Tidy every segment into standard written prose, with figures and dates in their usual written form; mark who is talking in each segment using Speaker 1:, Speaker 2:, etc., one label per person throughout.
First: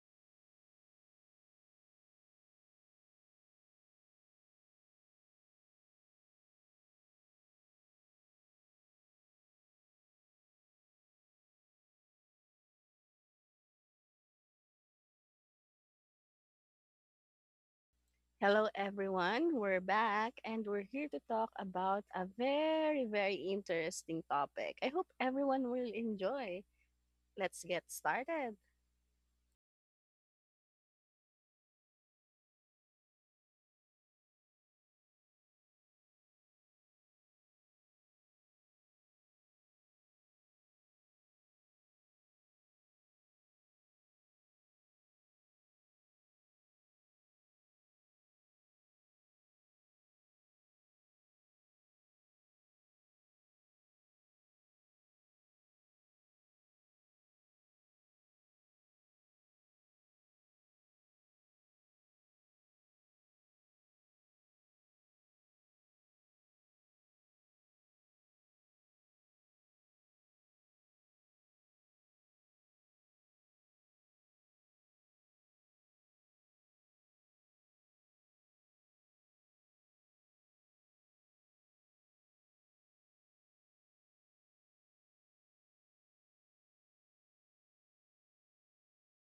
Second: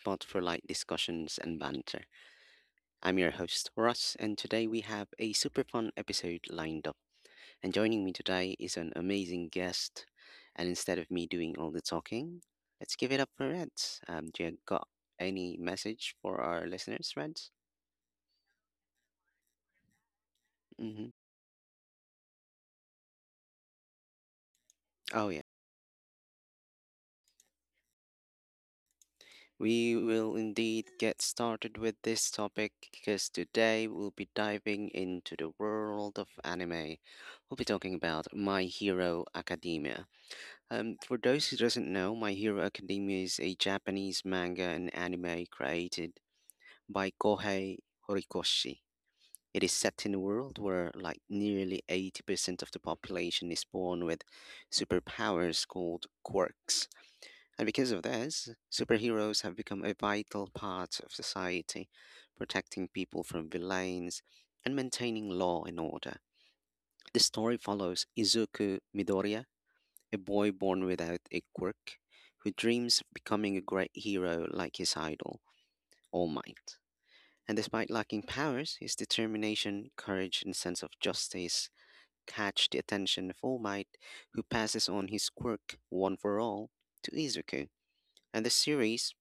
Speaker 1: spot for light discussions and banter. I'm your host, Russ, and today we have a super fun episode lined up. And joining me today is an amazing guest. And instead of me doing all the talking, let's give it up for Reds. Do you got any message for our listeners, Reds?
Speaker 2: Hello, everyone. We're back and we're here
Speaker 1: Mm-hmm.
Speaker 2: to talk about a very, very interesting topic. I hope
Speaker 1: Oh, yeah.
Speaker 2: everyone will enjoy. Let's get started.
Speaker 1: We will indeed get started with this topic because today we'll be diving into the world of anime. We'll be talking about My Hero Academia. For those who doesn't know, My Hero Academia is a Japanese manga and anime created by Kohei Horikoshi. It is set in a world where like nearly 80% of the population is born with superpowers called quirks, and because of this, superheroes have become a vital part of society, protecting people from villains and maintaining law and order. The story follows Izuku Midoriya, a boy born without a quirk, who dreams of becoming a great hero like his idol, All Might. And despite lacking powers, his determination, courage, and sense of justice catch the attention of All Might, who passes on his quirk, one for all, to Izuku. And the series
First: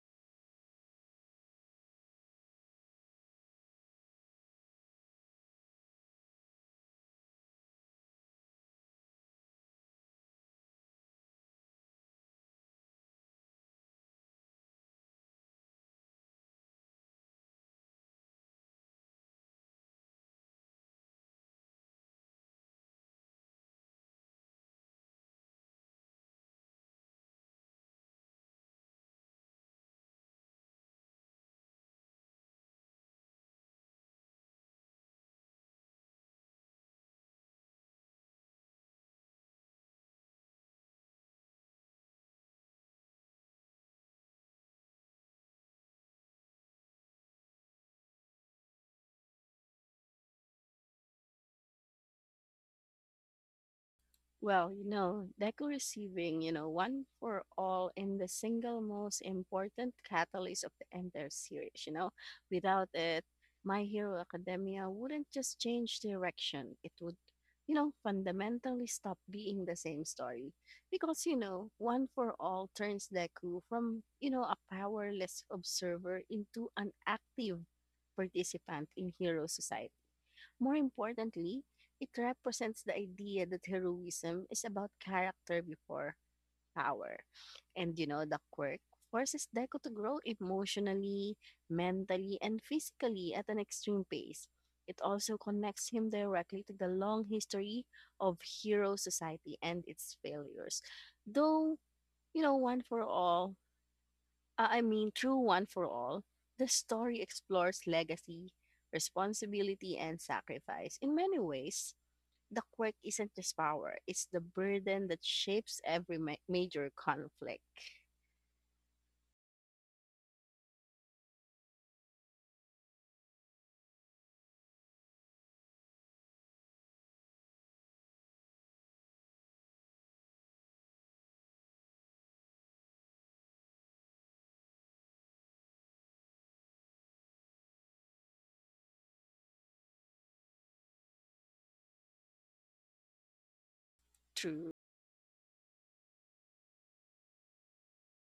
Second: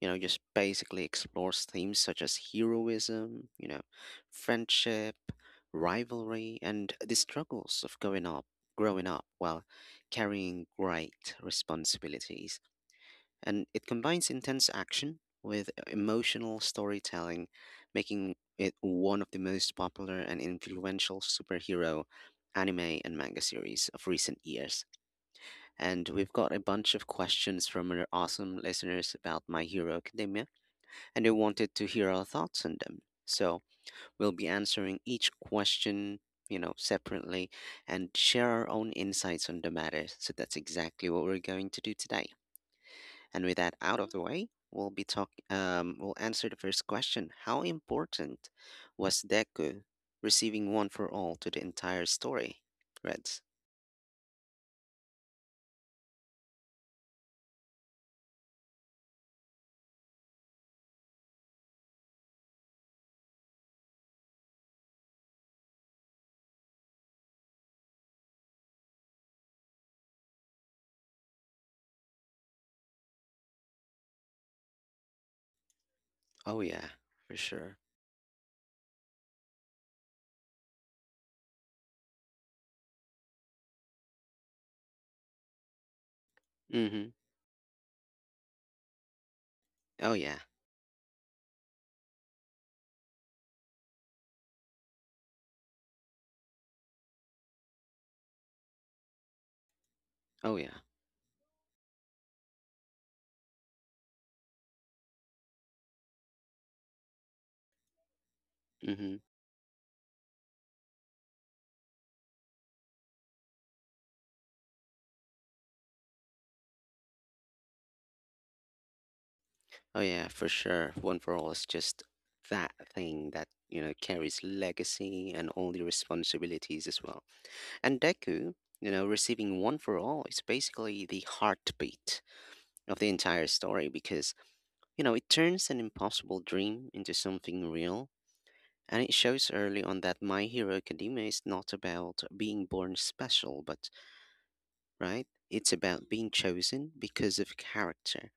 Speaker 1: just basically explores themes such as heroism, friendship, rivalry, and the struggles of growing up, while carrying great responsibilities. And it combines intense action with emotional storytelling, making it one of the most popular and influential superhero anime and manga series of recent years. And we've got a bunch of questions from our awesome listeners about My Hero Academia, and they wanted to hear our thoughts on them. So we'll be answering each question, separately, and share our own insights on the matter. So that's exactly what we're going to do today. And with that out of the way, we'll be talk we'll answer the first question. How important was Deku receiving one for all to the entire story? Reds.
Speaker 2: DECO receiving, one for all in the single most important catalyst of the entire series. Without it, My Hero Academia wouldn't just change direction. It would, fundamentally stop being the same story. Because, one for all turns Deku from, a powerless observer
Speaker 1: Oh
Speaker 2: into
Speaker 1: yeah,
Speaker 2: an
Speaker 1: for
Speaker 2: active
Speaker 1: sure.
Speaker 2: participant in hero society. More importantly, it represents the idea that heroism is about character before
Speaker 1: Mm-hmm.
Speaker 2: power. The quirk forces Deku to
Speaker 1: Oh
Speaker 2: grow
Speaker 1: yeah.
Speaker 2: emotionally, mentally, and physically at an extreme pace. It also connects him directly to the long history of hero society and its
Speaker 1: Oh yeah.
Speaker 2: failures. Though, you know, one for all, I mean, through One for All, the story explores legacy,
Speaker 1: Mm-hmm.
Speaker 2: responsibility, and sacrifice. In many ways, the quirk isn't just power, it's the burden that shapes every major conflict.
Speaker 1: Oh yeah, for sure. One for all is just that thing that, carries legacy and all the responsibilities as well. And Deku, receiving one for all is basically the heartbeat of the entire story because, it turns an impossible dream into something real. And it shows early on that My Hero Academia is not about being born special, but,
Speaker 2: True,
Speaker 1: right? It's about being chosen because of character.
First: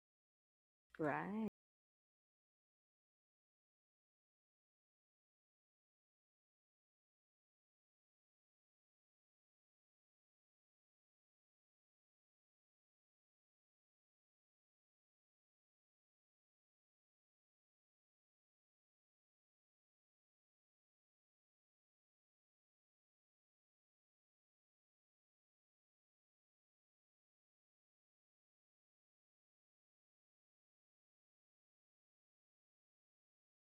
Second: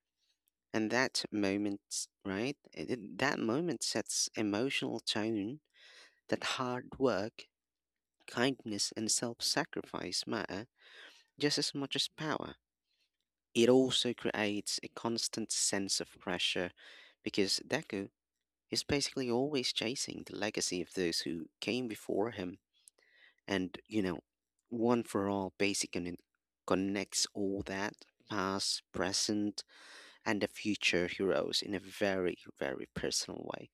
Speaker 1: And that
Speaker 2: right?
Speaker 1: moment, right? That moment sets emotional tone that hard work, kindness, and self sacrifice matter just as much as power. It also creates a constant sense of pressure because Deku is basically always chasing the legacy of those who came before him. And, one for all basically connects all that past, present, and the future heroes in a very, very personal way.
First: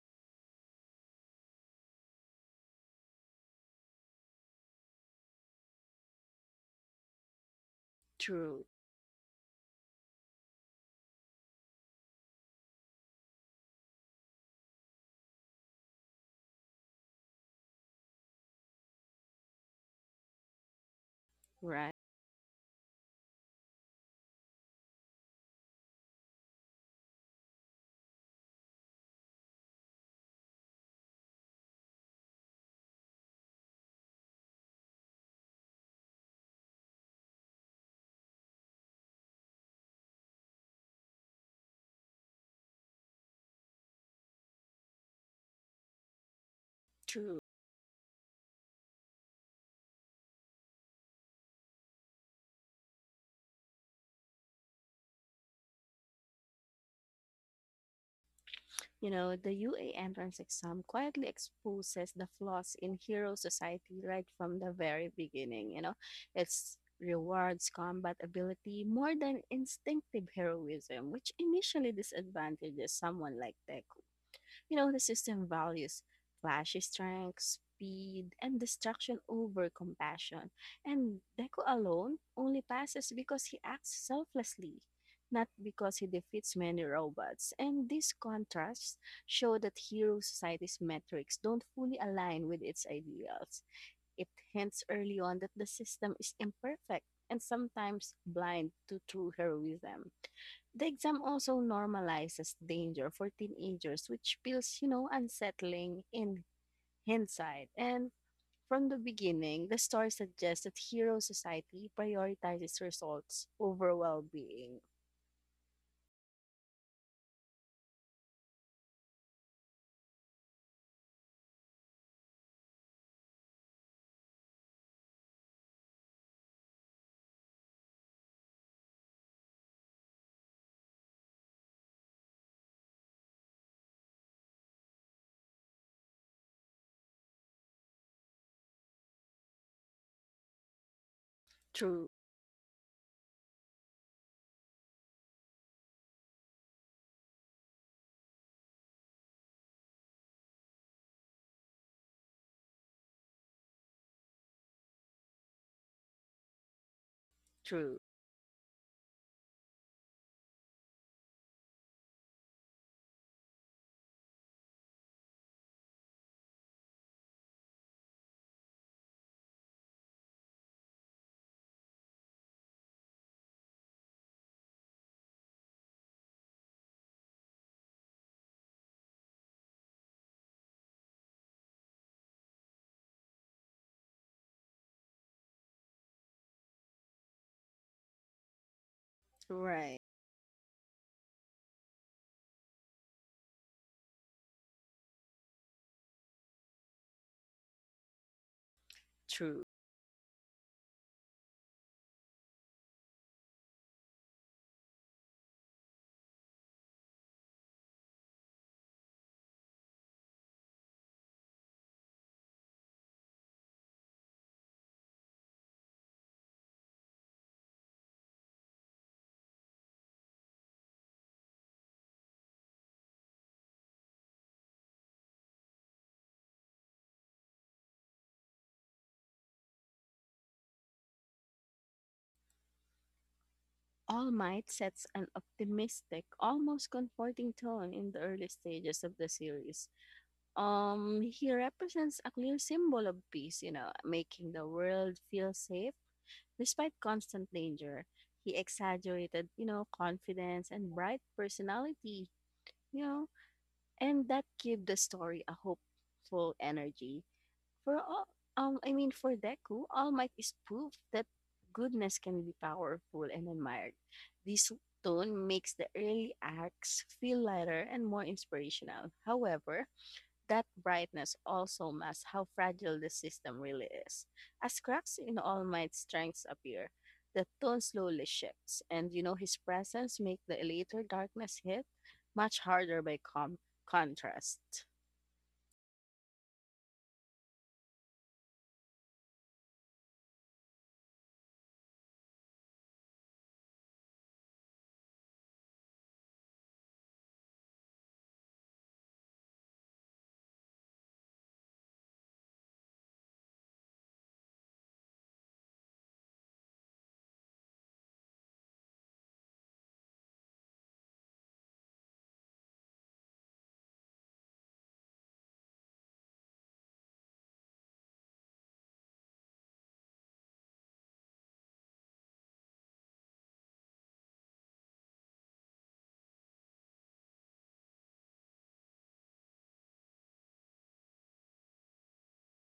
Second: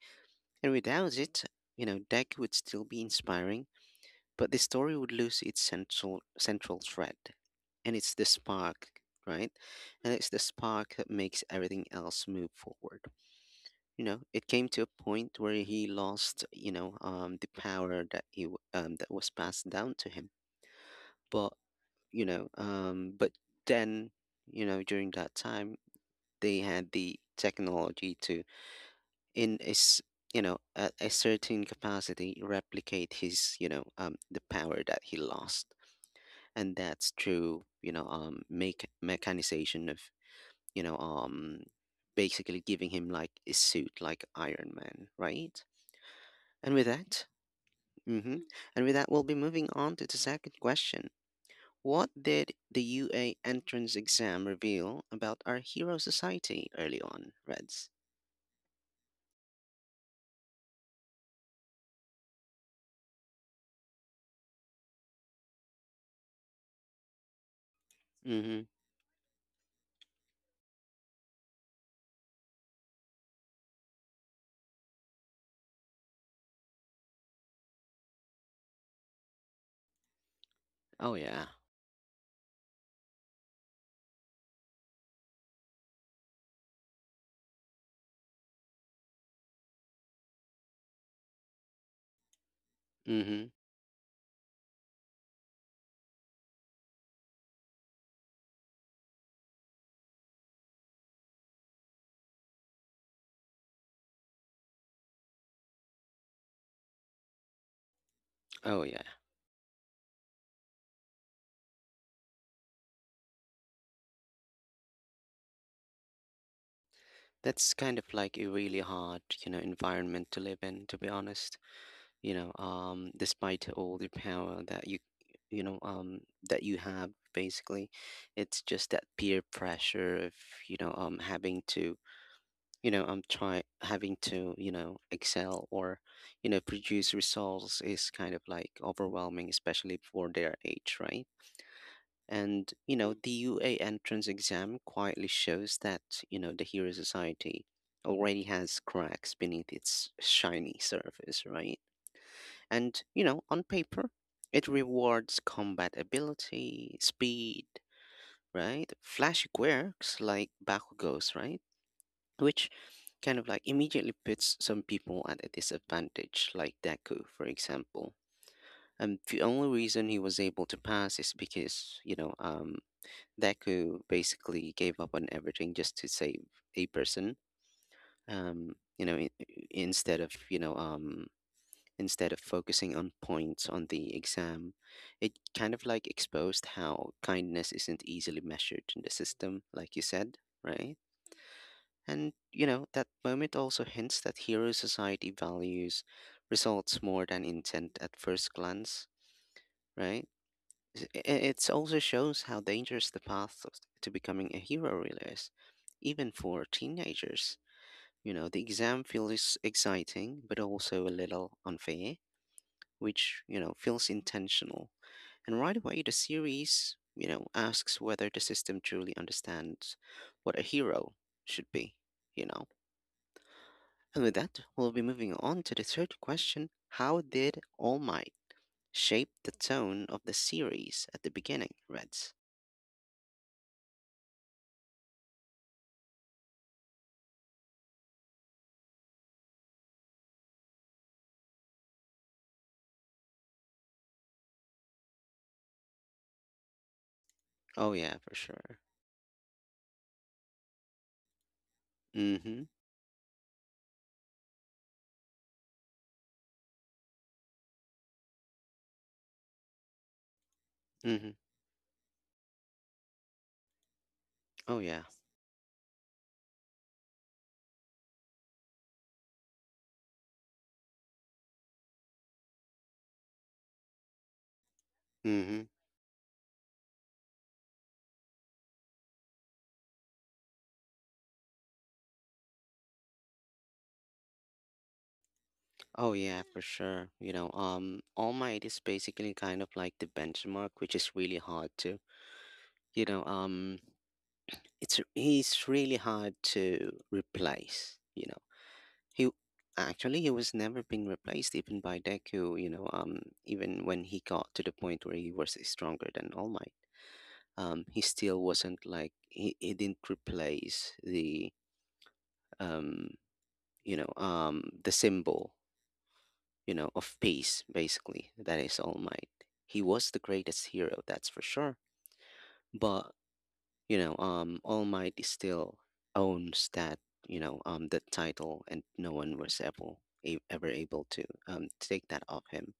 Speaker 1: And without it, Deck would still be inspiring, but the story would lose its central thread. And it's the
Speaker 2: True,
Speaker 1: spark, right? And it's the spark that makes everything else move forward. It came to a point where he lost, the power that that was passed down to him. But
Speaker 2: right?
Speaker 1: but then, during that time, they had the technology to. In is a certain capacity replicate his the power that he lost. And that's through make mechanization of you know um basically giving him like a suit, like Iron Man, right? And with that,
Speaker 2: True.
Speaker 1: mm-hmm. And with that, we'll be moving on to the second question. What did the UA entrance exam reveal about our hero society early on, Reds?
Speaker 2: You know, the UA entrance exam quietly exposes the flaws in hero society right from the very beginning. You know, it's rewards combat
Speaker 1: Mm-hmm.
Speaker 2: ability more than instinctive heroism, which initially disadvantages someone like Tech. You know, the system values flashy strength, speed, and destruction over compassion.
Speaker 1: Oh
Speaker 2: And
Speaker 1: yeah.
Speaker 2: Deku alone only passes because he acts selflessly, not because he defeats many robots. And these contrasts show that hero society's metrics don't fully align with its
Speaker 1: Mm-hmm.
Speaker 2: ideals. It hints early on that the system is imperfect and sometimes blind to true heroism. The exam also normalizes danger for teenagers, which feels, unsettling in hindsight. And
Speaker 1: Oh
Speaker 2: from the
Speaker 1: yeah.
Speaker 2: beginning, the story suggests that hero society prioritizes results over well-being.
Speaker 1: That's kind of like a really hard, environment to live in, to be honest. Despite all the power that you know, um, you have, basically, it's just that peer pressure of, having to, try having to, excel or, produce results is kind of like overwhelming, especially for their age, right?
Speaker 2: True,
Speaker 1: And, the UA entrance exam quietly shows that, the Hero Society already has cracks beneath its shiny surface, right? And, on paper, it rewards combat ability, speed,
Speaker 2: true,
Speaker 1: right? Flashy quirks like Bakugo's, right? Which kind of like immediately puts some people at a disadvantage, like Deku, for example. And the only reason he was able to pass is because, Deku basically gave up on everything just to save a person. You know, in, instead of you know, instead of focusing on points on the exam, it kind of like exposed how kindness isn't easily measured in the system, like
Speaker 2: right,
Speaker 1: you said, right? And that moment also hints that hero society values results more than intent at first glance,
Speaker 2: true.
Speaker 1: right? It also shows how dangerous the path to becoming a hero really is, even for teenagers. The exam feels exciting, but also a little unfair, which, feels intentional. And right away, the series, asks whether the system truly understands what a hero should be, you know. And with that, we'll be moving on to the third question. How did All Might shape the tone of the series at the beginning, Reds?
Speaker 2: All Might sets an optimistic, almost comforting tone in the early stages of the series. He represents a clear symbol of peace, making the world feel safe despite constant
Speaker 1: Oh
Speaker 2: danger.
Speaker 1: yeah, for
Speaker 2: He
Speaker 1: sure.
Speaker 2: exaggerated, confidence and bright personality,
Speaker 1: Mhm.
Speaker 2: you know, and that gave the story a hopeful energy. For all, for Deku, All Might is proof that
Speaker 1: Mhm.
Speaker 2: goodness can be powerful and admired. This
Speaker 1: Oh yeah.
Speaker 2: tone makes the early acts feel lighter and more inspirational. However, that brightness also masks how fragile the system really is. As cracks in All
Speaker 1: Mhm.
Speaker 2: Might's strengths appear, the tone slowly shifts, and you know his presence make the later darkness hit much harder by contrast.
Speaker 1: Oh yeah, for sure. All Might is basically kind of like the benchmark, which is really hard to, you know, it's he's really hard to replace. You know, he actually he was never being replaced even by Deku. Even when he got to the point where he was stronger than All Might, he still wasn't like he didn't replace um the symbol, of peace, basically. That is All Might. He was the greatest hero, that's for sure. But All Might is still owns that title, and no one was ever able to take that off him.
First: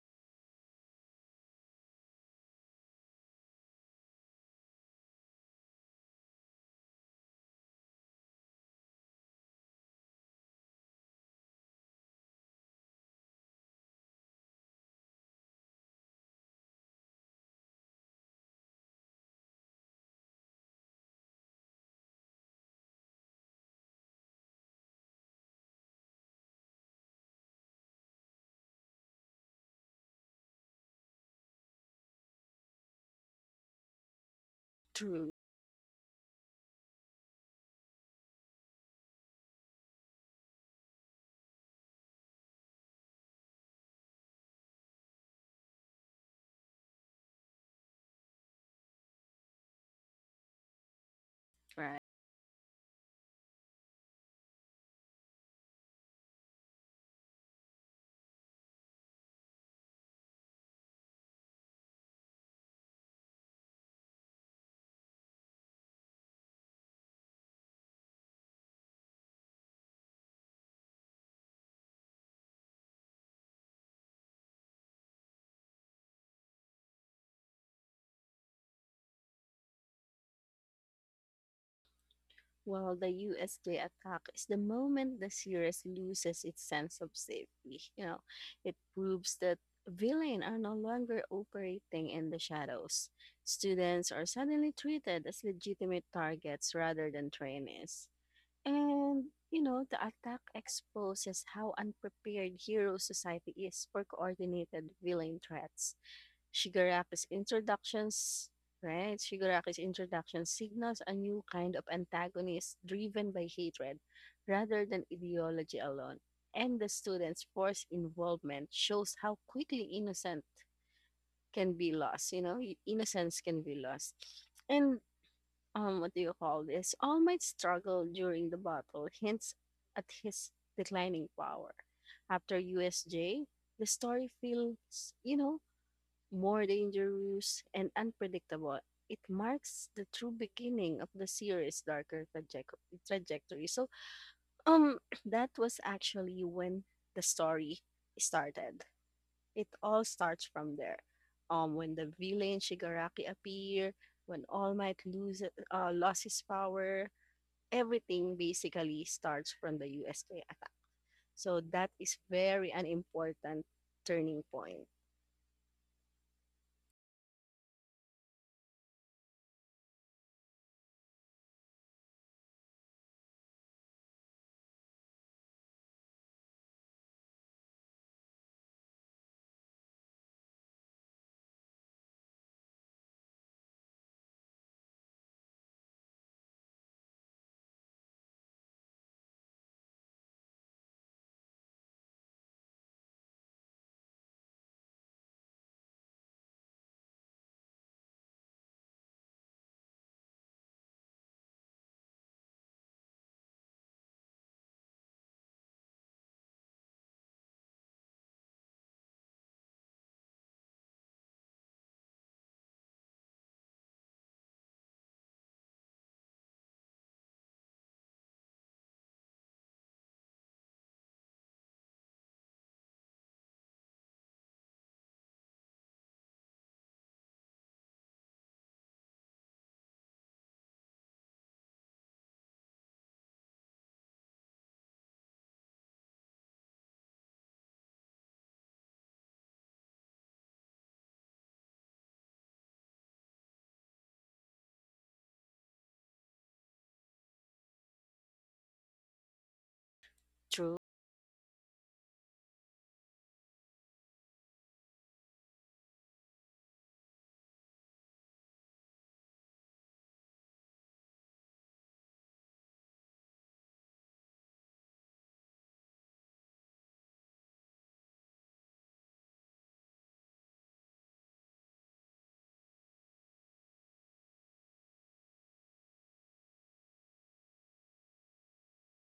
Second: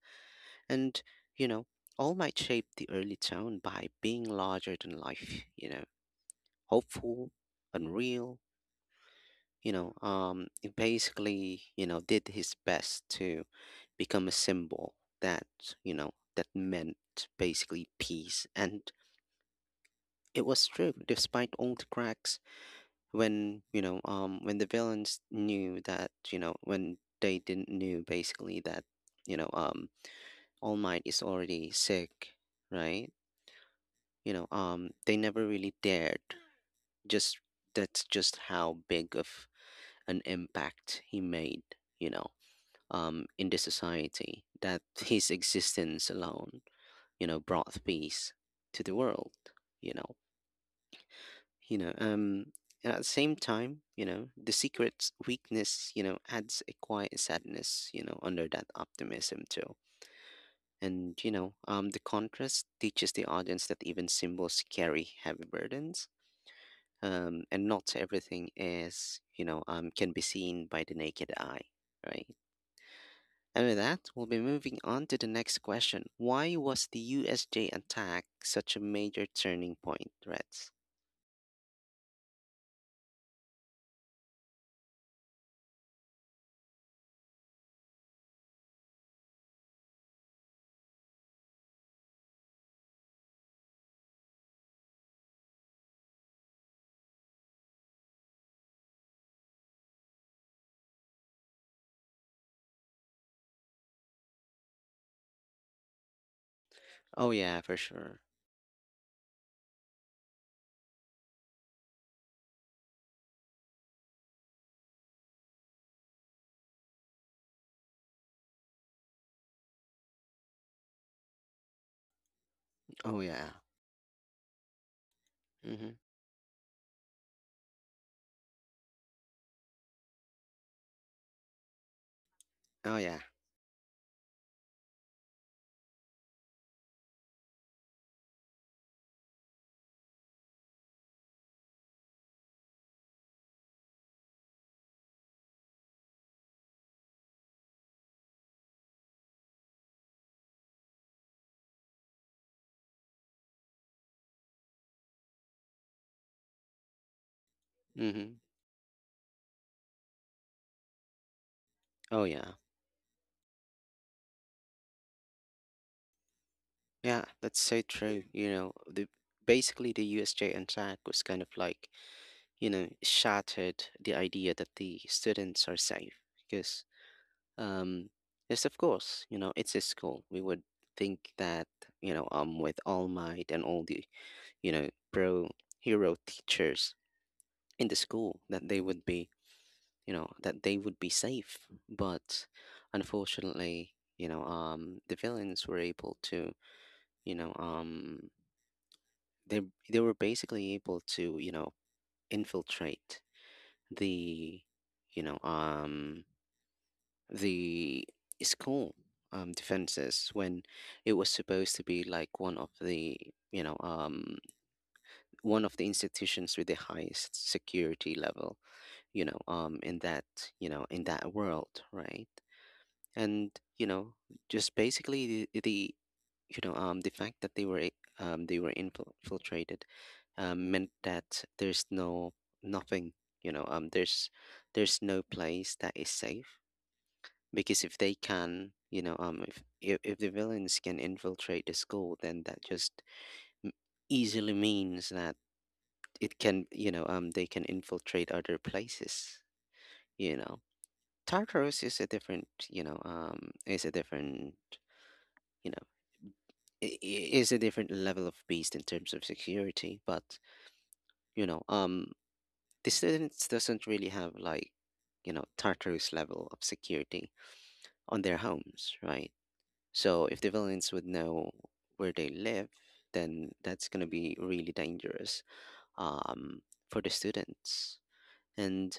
Speaker 1: And, you know, All Might shaped the early town by being larger than life, hopeful, unreal, he basically, did his best to become a symbol that, you know, that meant basically peace. And it was true, despite all the cracks when the villains knew that, you know, when they didn't knew basically that, you know, um, All Might is already sick, right? They
Speaker 2: True.
Speaker 1: never really dared. Just that's just how big of an impact he made, you know. In the society that his existence alone, brought peace to the world. You know, you know.
Speaker 2: Right.
Speaker 1: Um, and at the same time, the secret's weakness, adds a quiet sadness, under that optimism too. And the contrast teaches the audience that even symbols carry heavy burdens. And not everything can be seen by the naked eye, right? And with that, we'll be moving on to the next question. Why was the USJ attack such a major turning point, Reds?
Speaker 2: While the USJ attack is the moment the series loses its sense of safety. You know, it proves that villains are no longer operating in the shadows. Students are suddenly treated as legitimate targets rather than trainees. And the attack exposes how unprepared hero society is for coordinated villain threats. Shigaraku's
Speaker 1: Oh yeah, for sure.
Speaker 2: introductions, right? Shigaraku's introduction signals a new kind of antagonist driven by hatred rather than ideology alone. And the students' forced involvement shows how quickly innocent can be lost, you know, i-
Speaker 1: Oh
Speaker 2: innocence
Speaker 1: yeah.
Speaker 2: can be lost. And
Speaker 1: Mm-hmm.
Speaker 2: what do you call this? All Might's struggle during the battle hints at his declining power. After
Speaker 1: Oh yeah.
Speaker 2: USJ, the story feels, more dangerous, and unpredictable, it marks the true beginning of the series' darker trajectory. So, um, that was actually when the story started. It all starts from there. When the villain Shigaraki appear, when All Might lost his power, everything
Speaker 1: Mm-hmm.
Speaker 2: basically starts from the USK attack. So that is
Speaker 1: Oh yeah.
Speaker 2: very an important turning point.
Speaker 1: Yeah, that's so true. You know, the basically the USJ attack was kind of like, shattered the idea that the students are safe, because um yes, of course, it's a school. We would think that, with All Might and all the pro hero teachers in the school, that they would be safe. But unfortunately, the villains were able to, you know, um, they they were basically able to, infiltrate the, you know, um, the school defenses, when it was supposed to be like you know um one of the institutions with the highest security level, in that world, right? And you know, just basically the fact that they were infiltrated, meant that there's no nothing, you know, um, there's there's no place that is safe, because if they can, you know, if the villains can infiltrate the school, then that just m- easily means that it can, you know, they can infiltrate other places, you know
Speaker 2: True,
Speaker 1: Tartarus is a different, you know, level of beast in terms of security. But you know, um, the students doesn't really have like, Tartarus level of security on their homes, right? So if the villains would know where they live, then that's gonna be really dangerous, um, for the students. And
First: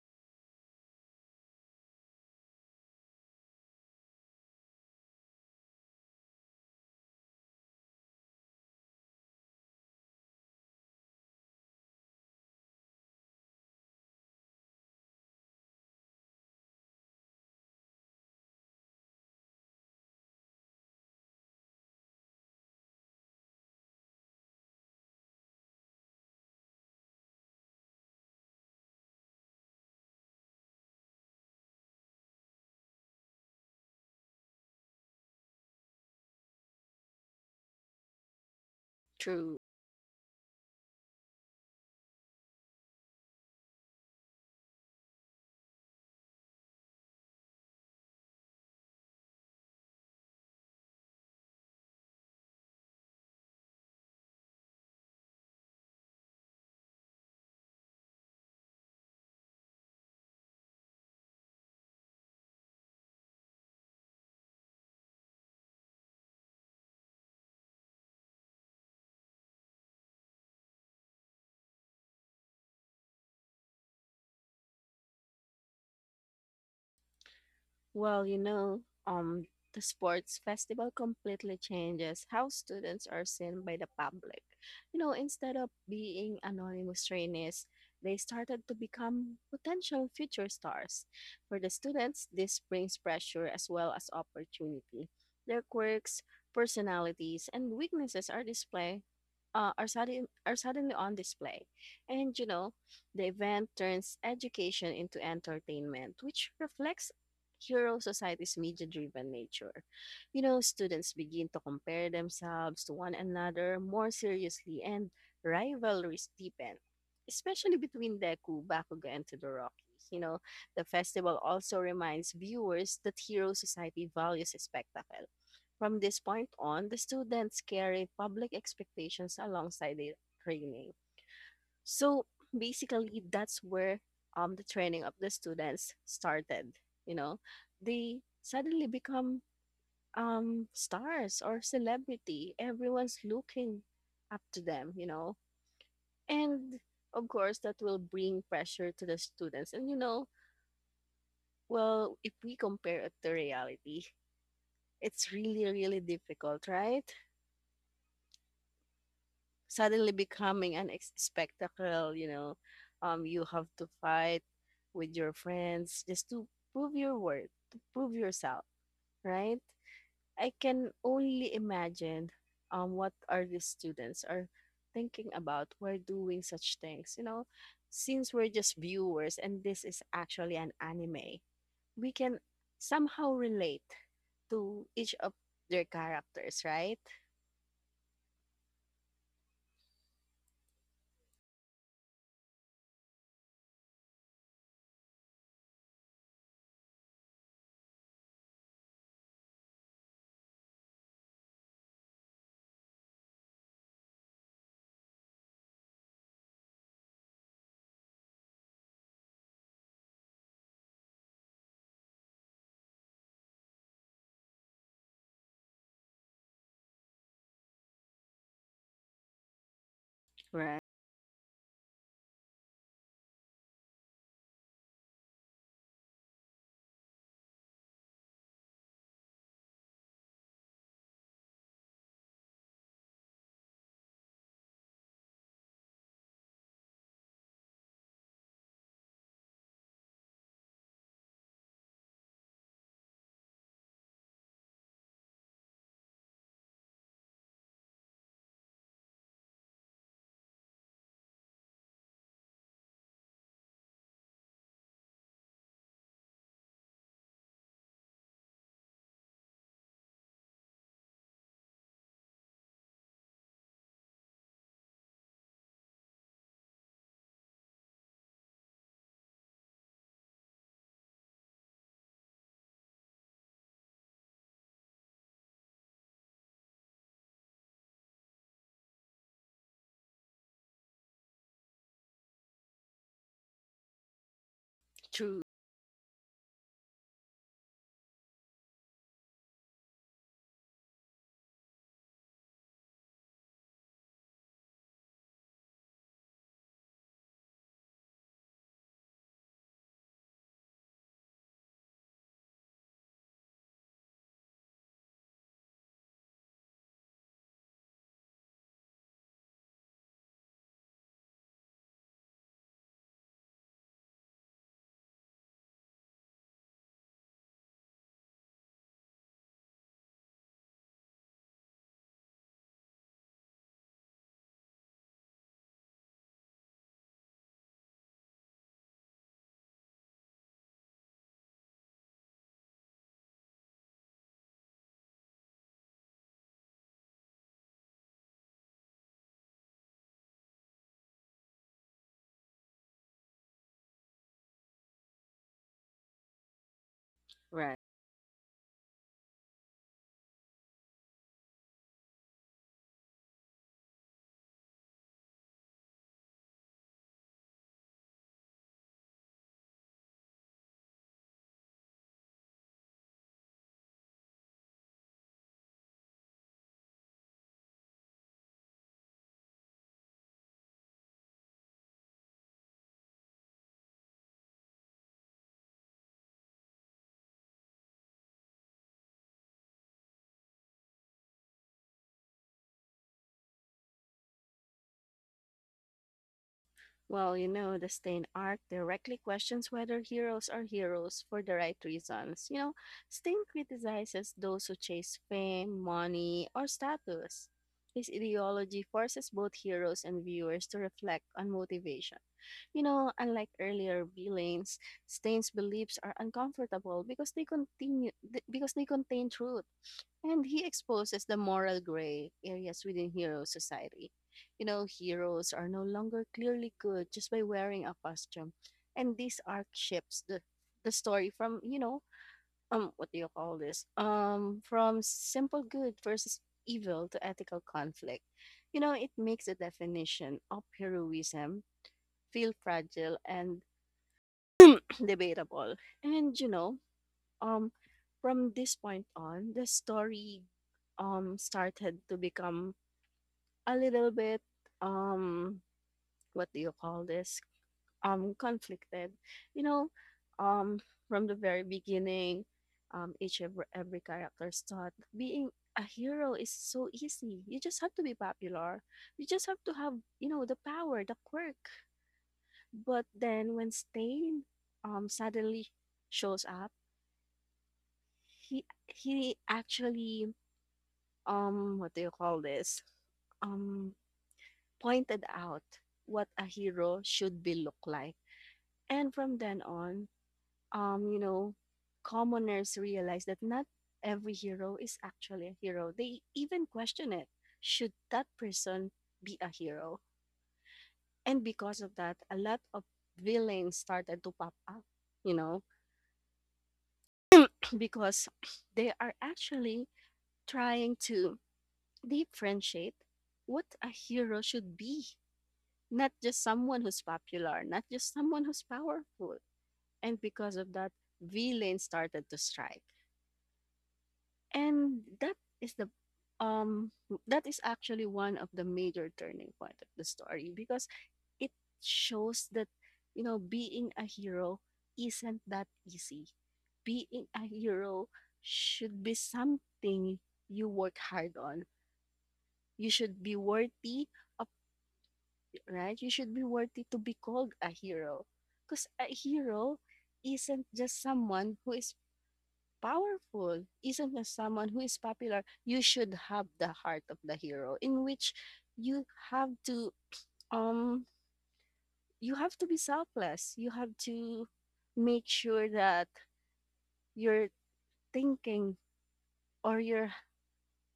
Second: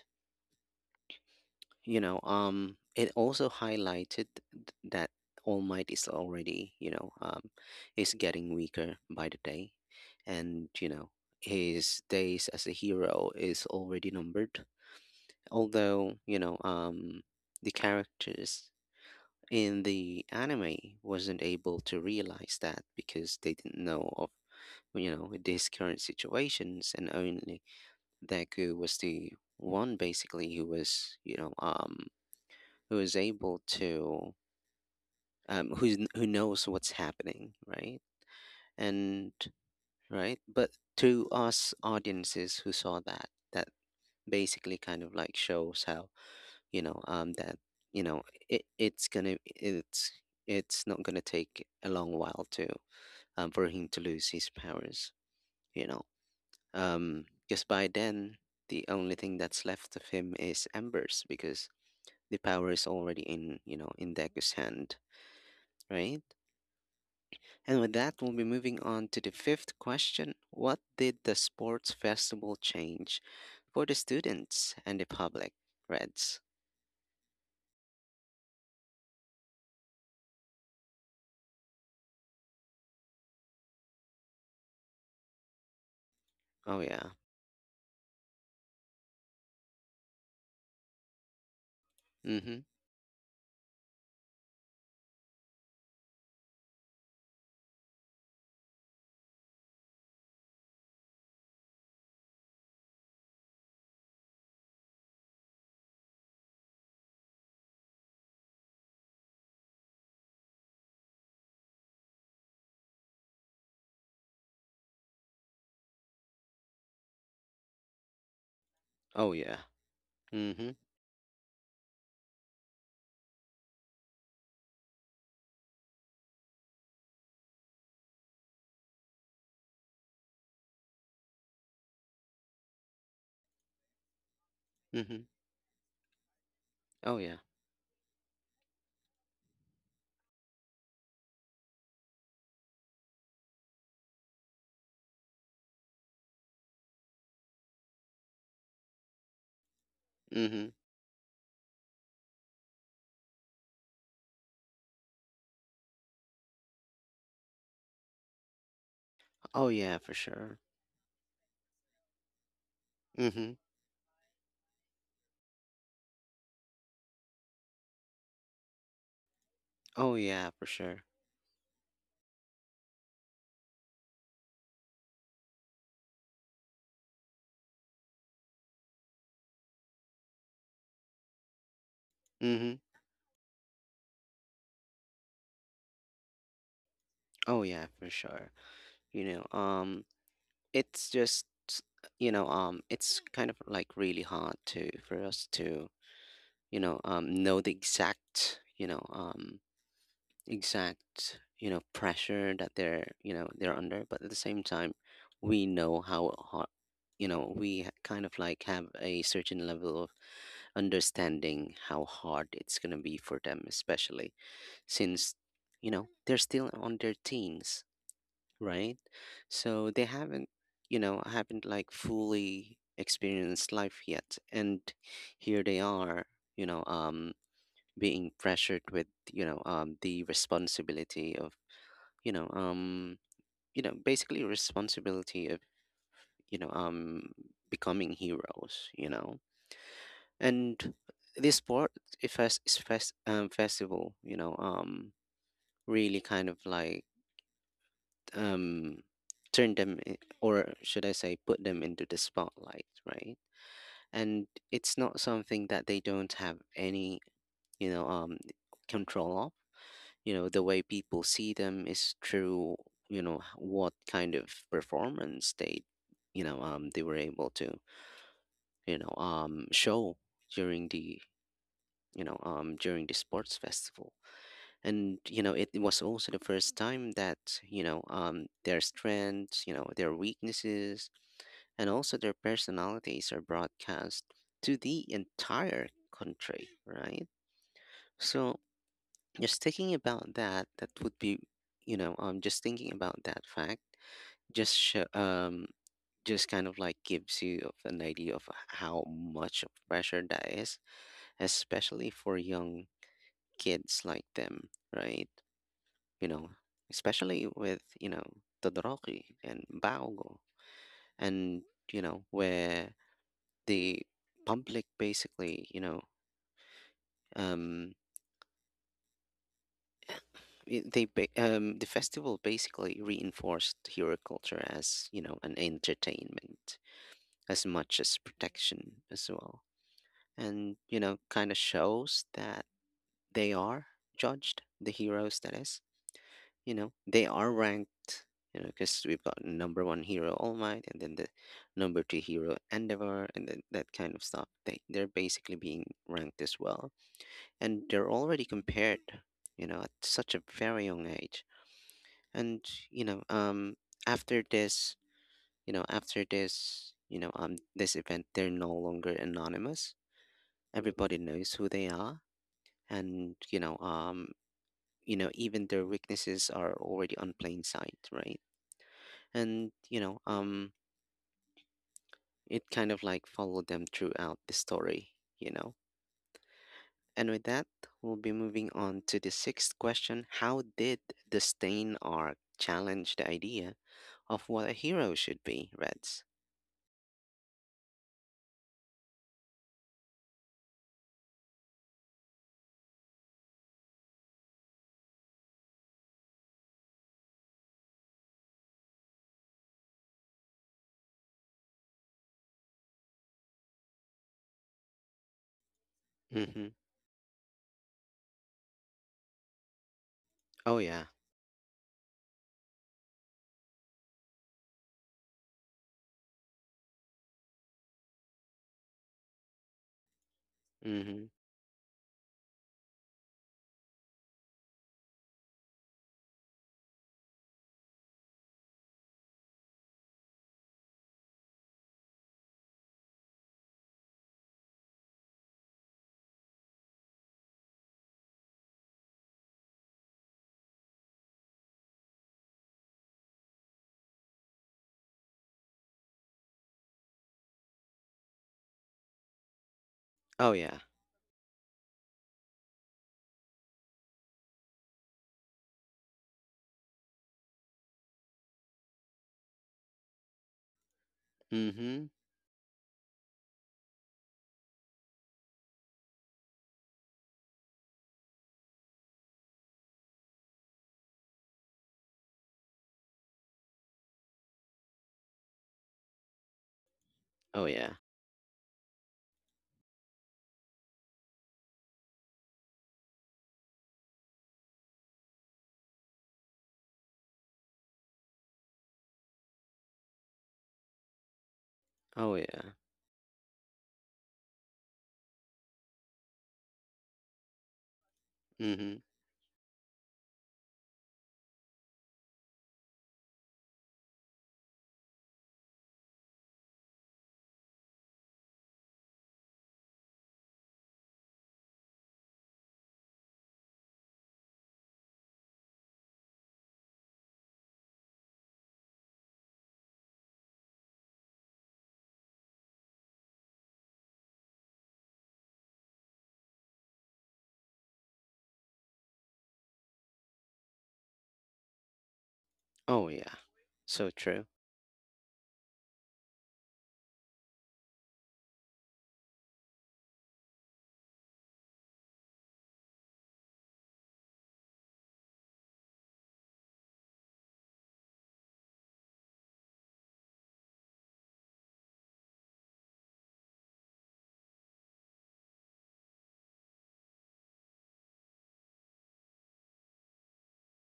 Speaker 1: it also highlighted that all might is already is getting weaker by the day, and you know his days as a hero is already numbered, although the characters in the anime wasn't able to realize that because they didn't know of you know these current situations. And only Deku was the one basically who was who is able to who knows what's happening, right? and
Speaker 2: true.
Speaker 1: Right, but to us audiences who saw that, that basically kind of like shows how that you know it, it's gonna it's it's not gonna take a long while to, for him to lose his powers, you know, because by then the only thing that's left of him is embers, because the power is already in you know in Deku's hand, right. And with that, we'll be moving on to the fifth question. What did the sports festival change for the students and the public? Reds.
Speaker 2: Well, you know, um, the sports festival completely changes how students are seen by the public. You know, instead of being
Speaker 1: Oh,
Speaker 2: anonymous
Speaker 1: yeah.
Speaker 2: trainees, they started to become potential future stars. For the students,
Speaker 1: Mm hmm.
Speaker 2: this brings pressure as well as opportunity. Their quirks, personalities, and weaknesses are display are sudden, are suddenly on display. And you know, the event turns education into entertainment, which reflects plural society's media-driven nature. You know, students begin to compare themselves to one another more seriously and rivalries deepen, especially between Deku, Bakugan, and
Speaker 1: Oh, yeah.
Speaker 2: Todoroki. You know,
Speaker 1: Mm hmm.
Speaker 2: the festival also reminds viewers that Hero Society values spectacle. From this point on, the students carry public expectations alongside their training. So basically, that's where the training
Speaker 1: Mm
Speaker 2: of
Speaker 1: hmm.
Speaker 2: the students started. You
Speaker 1: Oh, yeah.
Speaker 2: know, they suddenly become stars or celebrity. Everyone's looking up to them, you know. And of course, that will bring pressure to the students. And,
Speaker 1: Mm hmm.
Speaker 2: well, if we compare it to reality, it's really, really difficult, right?
Speaker 1: Oh, yeah,
Speaker 2: suddenly
Speaker 1: for sure.
Speaker 2: becoming an ex- spectacle, you know.
Speaker 1: Mm
Speaker 2: You
Speaker 1: hmm.
Speaker 2: have to fight with your friends just to prove your worth, to prove yourself, right?
Speaker 1: Oh, yeah,
Speaker 2: I
Speaker 1: for
Speaker 2: can
Speaker 1: sure.
Speaker 2: only imagine what are the students are thinking about while doing such things, you know. Since we're just viewers and this is actually an anime, we can
Speaker 1: Mm hmm.
Speaker 2: somehow relate to each of their characters, right?
Speaker 1: Oh, yeah, for sure. You know, um, it's just it's kind of like really hard for us to, know the exact, exact you know pressure that they're you know they're under. But at the same time, we know how hard, you know, kind of like have a certain level of understanding how hard it's going to be for them, especially since you know they're still on their teens, right? So they haven't,
Speaker 2: Right.
Speaker 1: you know, haven't like fully experienced life yet, and here they are, you know um being pressured with the responsibility of, you know um you know basically responsibility of, you know um becoming heroes, you know. And this sport if fest, is fest festival, really kind of like, um turn them I- or should I say put them into the spotlight, right? And it's not something that they don't have any, you know um control of. You know, the way people see them is through, you know, what kind of performance they they were able to, show during the, during the sports festival. And you know, it was also the first time that, their strengths, you know, their weaknesses, and also their personalities are broadcast to the
Speaker 2: True.
Speaker 1: entire country, right? So just thinking about that, that would be, just thinking about that fact, just sho um, just kind of like gives you of an idea of how much of pressure that is, especially for young kids like them, right? You know, especially with, you know, Todoroki and Baogo, and you know, where the public basically, um. The festival basically reinforced hero culture as you know an entertainment as much as protection as well. And you know kind of shows that they are judged, the heroes that is, you know they are ranked, you know, because we've got number one hero all might, and then the number two hero endeavor, and then that kind of stuff. They they're basically being ranked as well,
Speaker 2: Right.
Speaker 1: and they're already compared, you know, at such a very young age. And you know um after this, you know, after this, this event, they're no longer anonymous. Everybody knows who they are. And you know even their weaknesses are already on plain sight, right? And it kind of like followed them throughout the story, you know. And with that, we'll be moving on to the sixth question. How did the stain arc challenge the idea of what a hero should be, reds?
Speaker 2: The Stain arc directly questions whether heroes are heroes for the right reasons. You know, Stain criticizes those who chase fame, money, or status. His ideology forces both heroes and viewers to reflect on motivation. You know, unlike earlier villains, Stain's beliefs are
Speaker 1: Mm-hmm.
Speaker 2: uncomfortable because they contain truth. And he
Speaker 1: Oh yeah.
Speaker 2: exposes the moral gray areas within hero society. You know, heroes are no longer clearly good just by wearing a costume. And this arc shifts the
Speaker 1: Mhm.
Speaker 2: story from, you know, what do you call this? From simple good versus evil to ethical conflict. You know, it makes the definition of heroism feel fragile and debatable. And um from this point on the story started to become a little bit um what do you call this conflicted, you know
Speaker 1: Oh yeah.
Speaker 2: um from the very beginning, every character's thought being a hero is so easy. You just have to be popular, you just have to have you know the power, the quirk.
Speaker 1: Mhm.
Speaker 2: But then when stain suddenly shows up, he actually what do you call this? Um, pointed out what a hero should be
Speaker 1: Oh
Speaker 2: look
Speaker 1: yeah.
Speaker 2: like. And from then on, you know, commoners realize that not every hero is actually a hero. They even question it. Should that person be a hero? And because of that,
Speaker 1: Oh
Speaker 2: a lot
Speaker 1: yeah.
Speaker 2: of villains started to pop up, you know, because they
Speaker 1: Mhm.
Speaker 2: are actually trying to differentiate what a hero should be, not just someone who's popular, not just someone who's powerful. And because of that, villains started to strike. And that is the um that is actually one of the major turning point of the story, because it shows that you know being a hero isn't that easy. Being a hero should be something you work hard on. You
Speaker 1: Oh
Speaker 2: should
Speaker 1: yeah.
Speaker 2: be worthy,
Speaker 1: So true.
Speaker 2: right? You should be worthy to be called a hero. Because a hero isn't just someone who is powerful, isn't just someone who is popular. You should have the heart of the hero, in which you have to um you have to be selfless. You have to make sure that you're thinking or you're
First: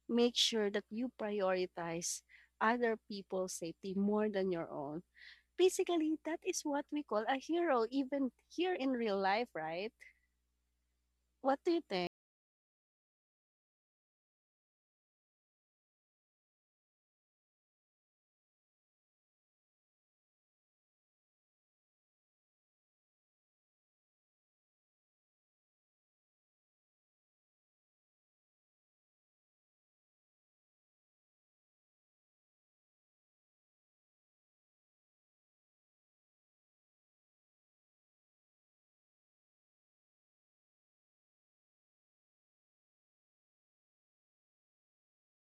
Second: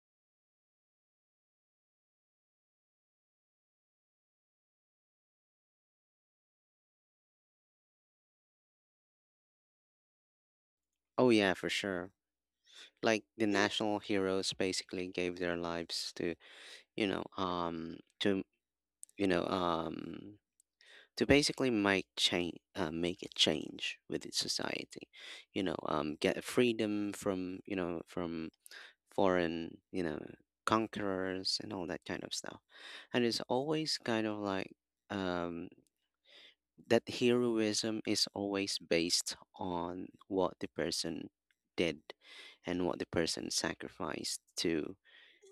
Speaker 2: make sure that you prioritize other people's safety more than your own. Basically, that is what we call a hero, even here in real life, right?
Speaker 1: Oh yeah,
Speaker 2: What
Speaker 1: for
Speaker 2: do you think?
Speaker 1: sure. Like the national heroes basically gave their lives to, you know, um to, you know, um to basically make change, make a change with its society. You know, get freedom from, you know, from foreign, you know, conquerors and all that kind of stuff. And it's always kind of like, um that heroism is always based on what the person did and what the person sacrificed to,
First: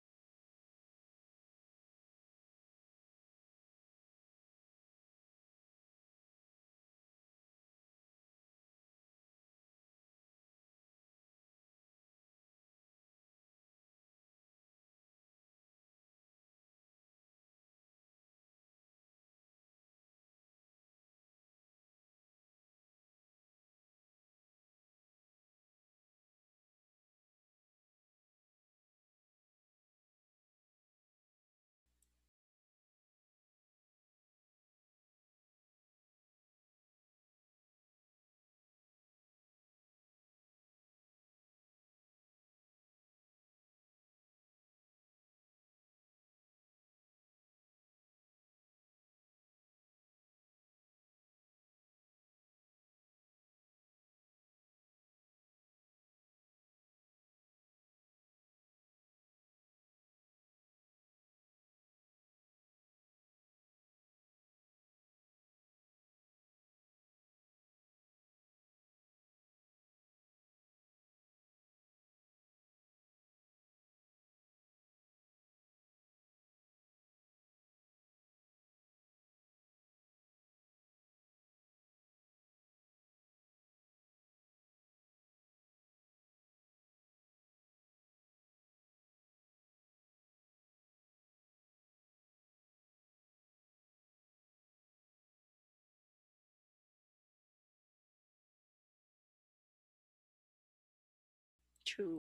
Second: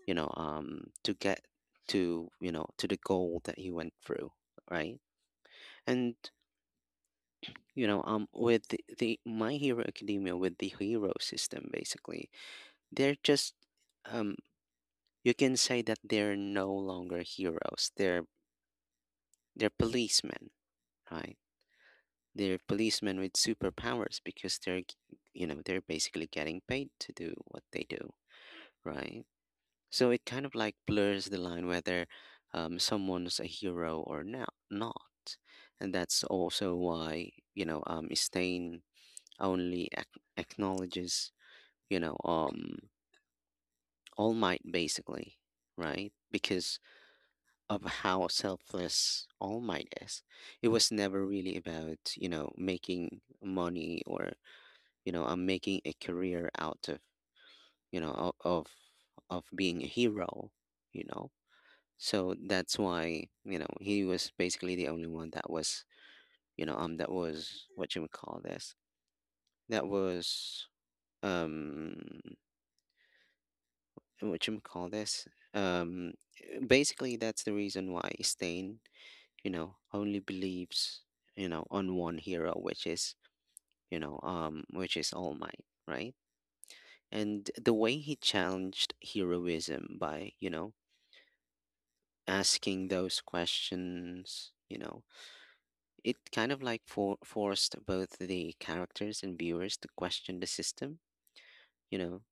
Speaker 1: to get to, you know, to the goal that he went through, right? And with the my hero academia, with the hero system, basically they're just, um you can say that they're no longer heroes they're policemen, right? They're policemen with superpowers, because you know, they're basically getting paid to do what they do, right? So it kind of like blurs the line whether, someone's a hero or not, not. And that's also why, you know, Stain only ac acknowledges, you know, um, All Might basically, right? Because of how selfless All Might is. It was never really about, you know, making money, or you know I'm making a career out of, you know o- of of being a hero, you know. So that's why, you know, he was basically the only one that was, that was what you would call this that was, um what you would call this um basically that's the reason why stain, you know, only believes, you know, on one hero, which is, which is all might, right. And the way he challenged heroism by, you know, asking those questions, you know, it kind of like forced both the characters and viewers to question the system, you
Speaker 2: True,
Speaker 1: know.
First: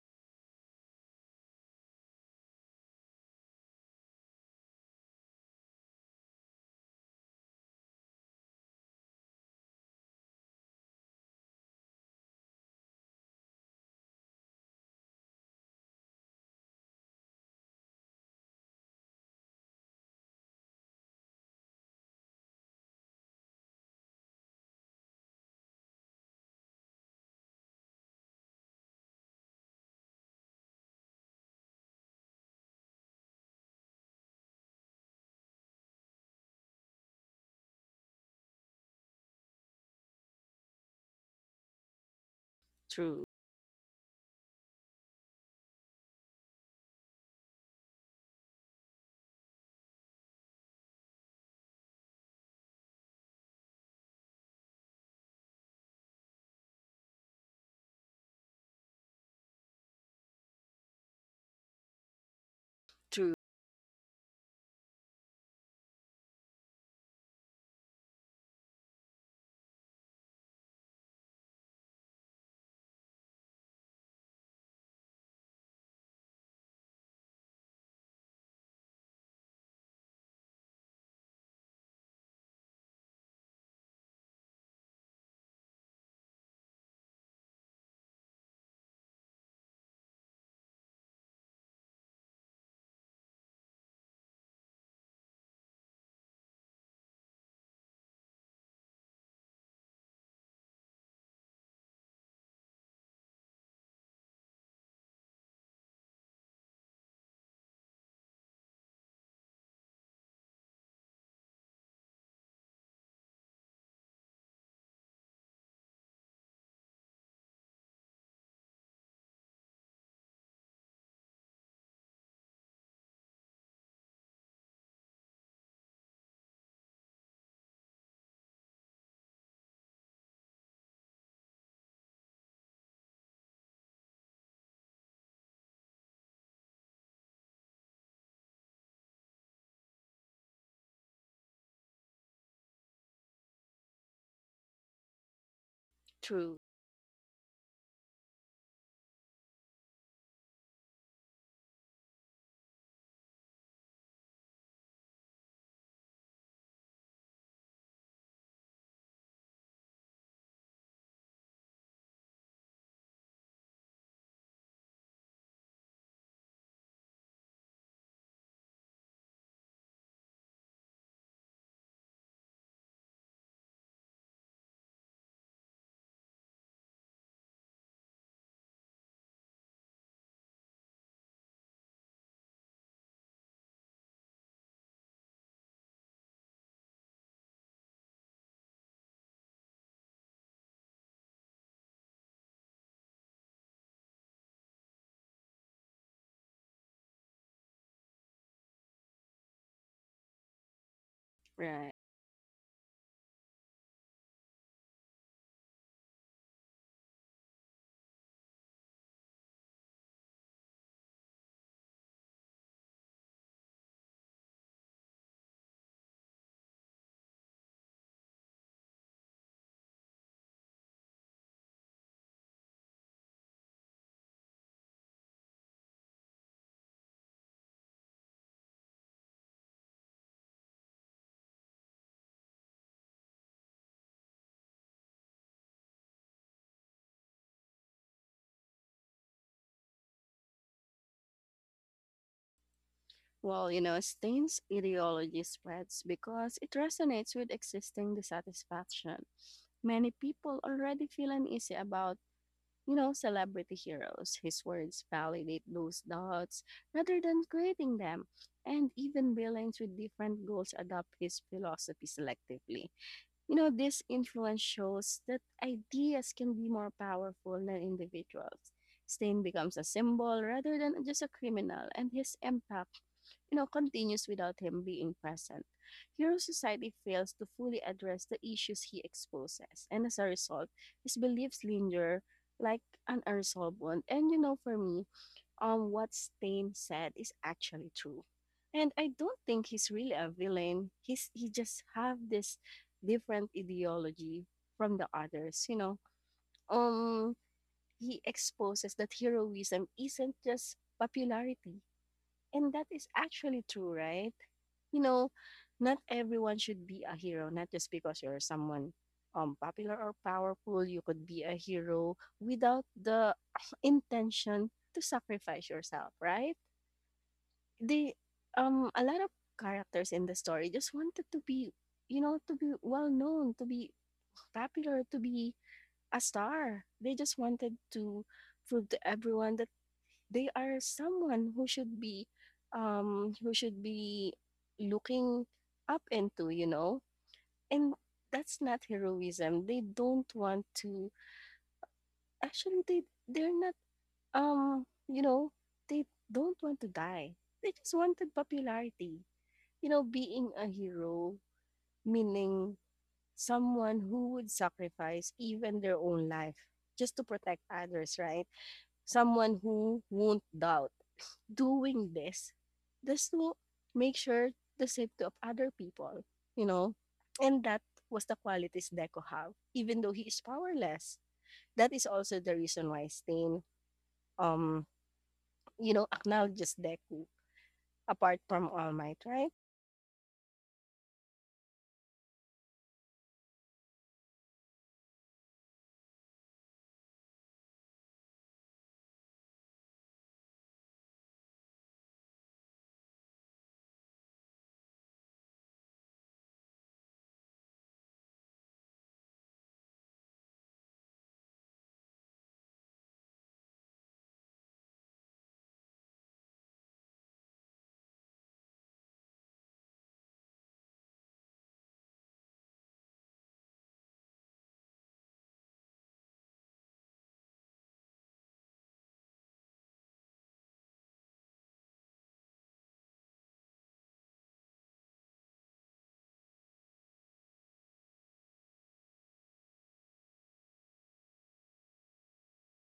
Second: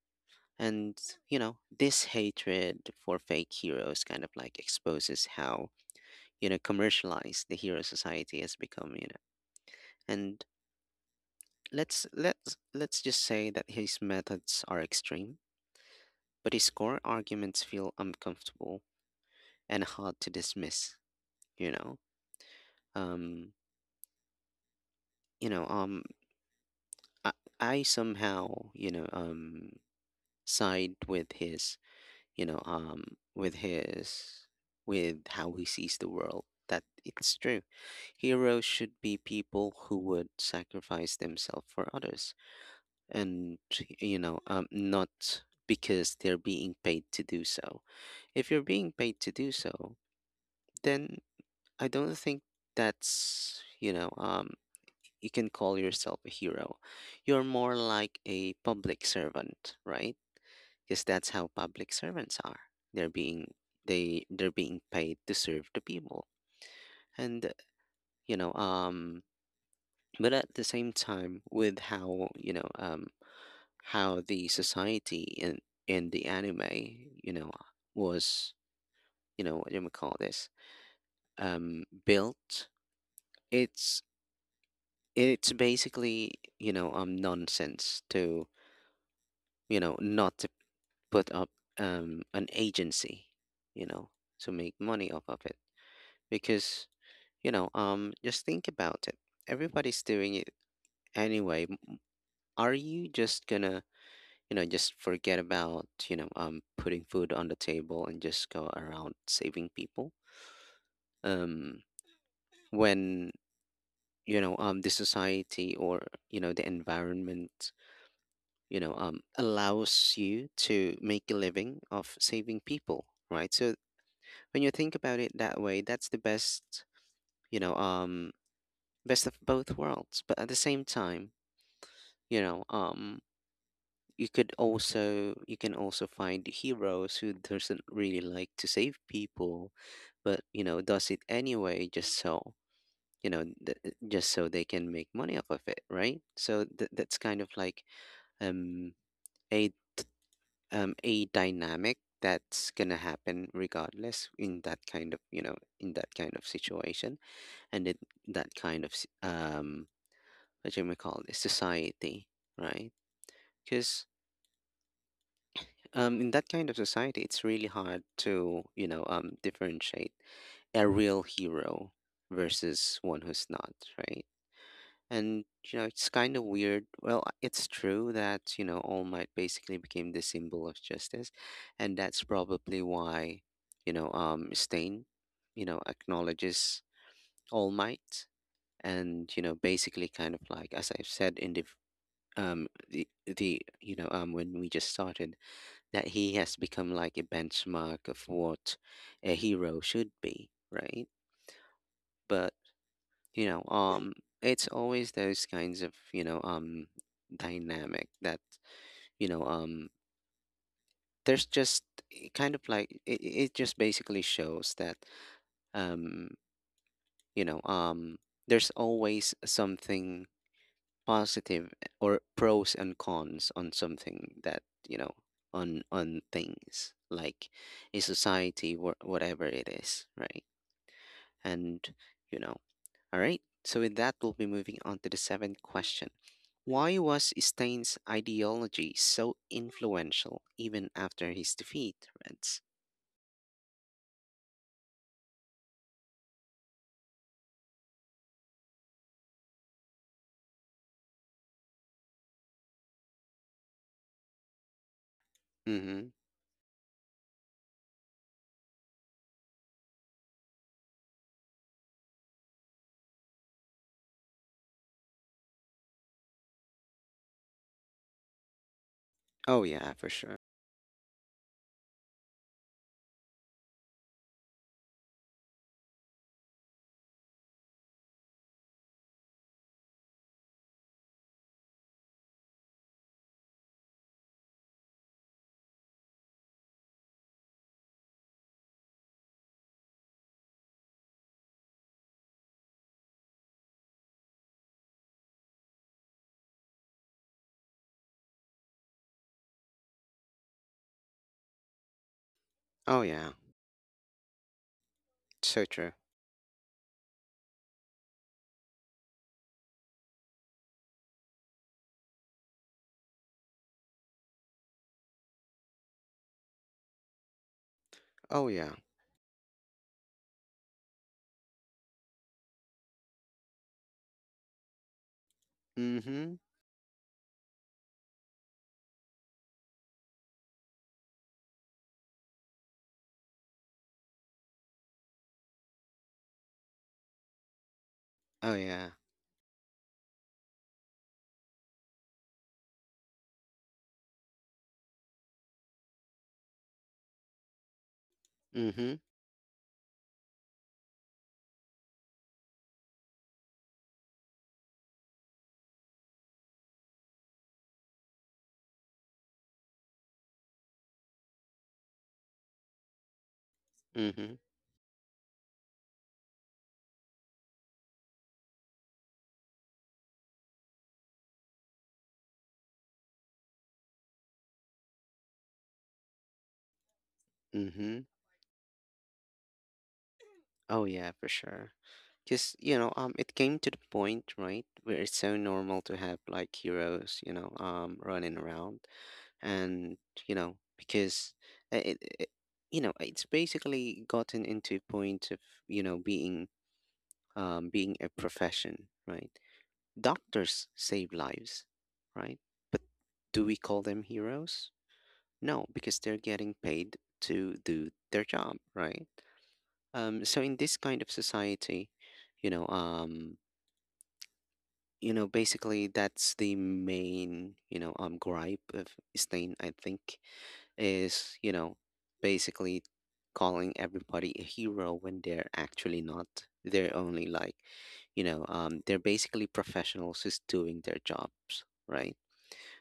Speaker 1: And you know this hatred for fake heroes kind of like exposes how, you know, commercialized the hero society has become, you know. And let's just say that his methods are extreme, but his core arguments feel uncomfortable and hard to dismiss, you know. um you know um i, I somehow, side with his, you know um with his, with how he sees the world. That it's true, heroes should be people who would sacrifice themselves for others,
Speaker 2: true,
Speaker 1: and not because they're being paid to do so. If you're being paid to do so, then I don't think that's, you can call yourself a hero. You're more like a public servant, right? Because that's how public servants are. They're
Speaker 2: true,
Speaker 1: being, they're being paid to serve the people. And you know, um but at the same time, with how, how the society in the anime, you know, was, you know, what do we call this? Built. It's it's basically, nonsense to you know not put up an agency, you know, to make money off of it. Because, just think about it. Everybody's doing it anyway. Are you just gonna, you know, just forget about, putting food on the table and just go around saving people? Um, when, the society, or, you know, the environment, allows you to make a living of saving people, right? So when you think about it that way, that's the best, you know, um, best of both worlds. But at the same time, you know, um, you can also find heroes who doesn't really like to save people, but you know, does it anyway just so, you know, just so they can make money off of it, right?
Speaker 2: true,
Speaker 1: So that's kind of like um a a dynamic that's gonna happen regardless in that kind of, in that kind of situation. And it, that kind of s- What you may call this society, right? Because in that kind of society, it's really hard to, differentiate a real hero versus one who's not, right? And, it's kind of weird. Well, it's true that, All Might basically became the symbol of justice. And that's probably why, Stain, acknowledges All Might. And, basically kind of like, as I've said, in the v- the when we just started, that he has become like a benchmark of what a hero should be, right?
Speaker 2: right.
Speaker 1: But, you know um it's always those kinds of, dynamic that, you know um there's just— it kind of like it just basically shows that, um you know um there's always something positive, or pros and cons on something that, you know on things like a society, whatever it is, right? And, you know all right, so with that, we'll be moving on to the seventh question. Why was Stein's ideology so influential even after his defeat, Reds?
Speaker 2: Stein's ideology spreads because it resonates with existing dissatisfaction. Many people already feel uneasy about, celebrity heroes. His words validate those
Speaker 1: Mm-hmm.
Speaker 2: doubts rather than creating them. And even villains with different goals adopt his philosophy selectively. You know, this influence shows that ideas can be more powerful than individuals. Stain
Speaker 1: Oh
Speaker 2: becomes a
Speaker 1: yeah, for sure.
Speaker 2: symbol rather than just a criminal, and his impact, continues without him being present. Hero Society fails to fully address the issues he exposes, and as a result, his beliefs linger like an unresolved wound. And you know, for me, what Stain said is actually true. And I don't think he's really a villain. He just have this different ideology from the others, you know. Um, he exposes that heroism isn't just popularity, and that
Speaker 1: Oh
Speaker 2: is
Speaker 1: yeah.
Speaker 2: actually true, right? You know,
Speaker 1: So true.
Speaker 2: not everyone should be a hero. Not just because you're someone popular or powerful, you could be a hero without the intention to sacrifice yourself, right? They
Speaker 1: Oh yeah.
Speaker 2: a lot of characters in the story just wanted to be, to be well known, to be popular, to be a
Speaker 1: Mm-hmm.
Speaker 2: star. They just wanted to prove to everyone that they are someone who should be um who should be looking up into, you know. And
Speaker 1: Oh
Speaker 2: that's not
Speaker 1: yeah.
Speaker 2: heroism. They don't want to actually they they're not you know, they don't want to die. They just wanted
Speaker 1: Mm-hmm.
Speaker 2: popularity. You know, being a hero, meaning someone who would sacrifice even their own life just to protect others, right? Someone who won't doubt doing this just to make
Speaker 1: Mm-hmm.
Speaker 2: sure the safety of other people, you know? And that was the qualities Deco have, even though he is powerless. That is also the reason why Stain, um, you know, acknowledges Deku
Speaker 1: Mm-hmm.
Speaker 2: apart from All Might, right?
Speaker 1: Oh yeah, for sure. Because, it came to the point, right, where it's so normal to have like heroes, running around. And, because uh, it, it, it's basically gotten into a point of, being, being a profession, right? Doctors save lives, right? But do we call them heroes? No, because they're getting paid to do their job, right? So in this kind of society, you know, um, basically that's the main, gripe of Stein, I think, is, basically calling everybody a hero when they're actually not. They're only like, they're basically professionals just doing their jobs, right?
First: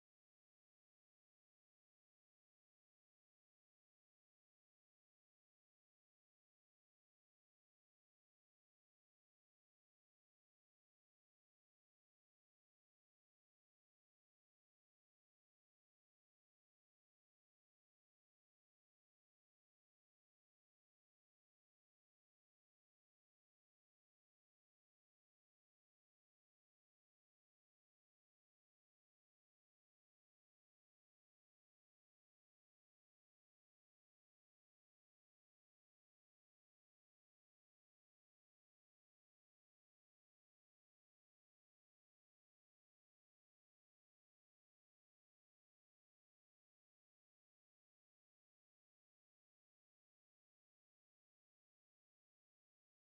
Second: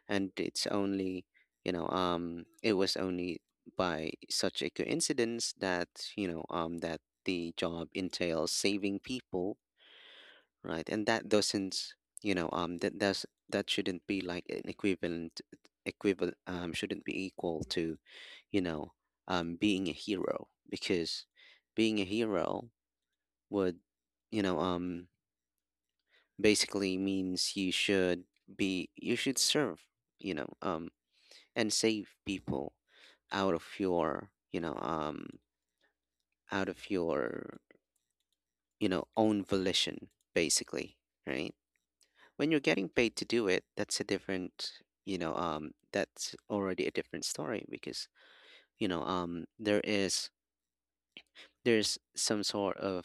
Speaker 1: And it was only by such a coincidence that, that the job entails saving people, right? And that doesn't you know that does that shouldn't be like an equivalent equivalent shouldn't be equal to, you know being a hero, because being a hero would, you know um basically means you should serve, you know um and save people out of your, out of your own volition, basically, right? When you're getting paid to do it, that's a different story. Because, you know um there is there's some sort of,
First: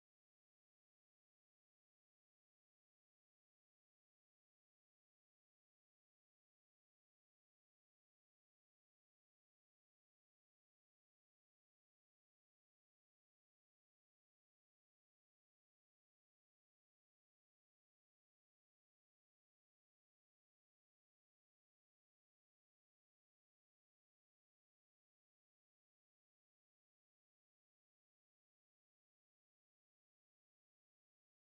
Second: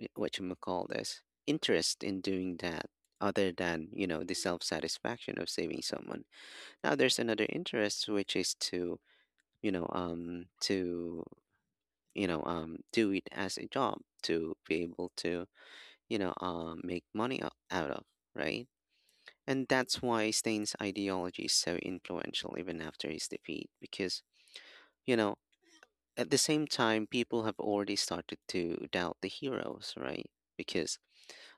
Speaker 1: what you may call this, interest in doing that, other than, the self-satisfaction of saving someone. Now there's another interest, which is to, you know um to do it as a job, to be able to, make money out of, right? And that's why Stain's ideology is so influential even after his defeat. Because, you know at the same time, people have already started to doubt the heroes, right? Because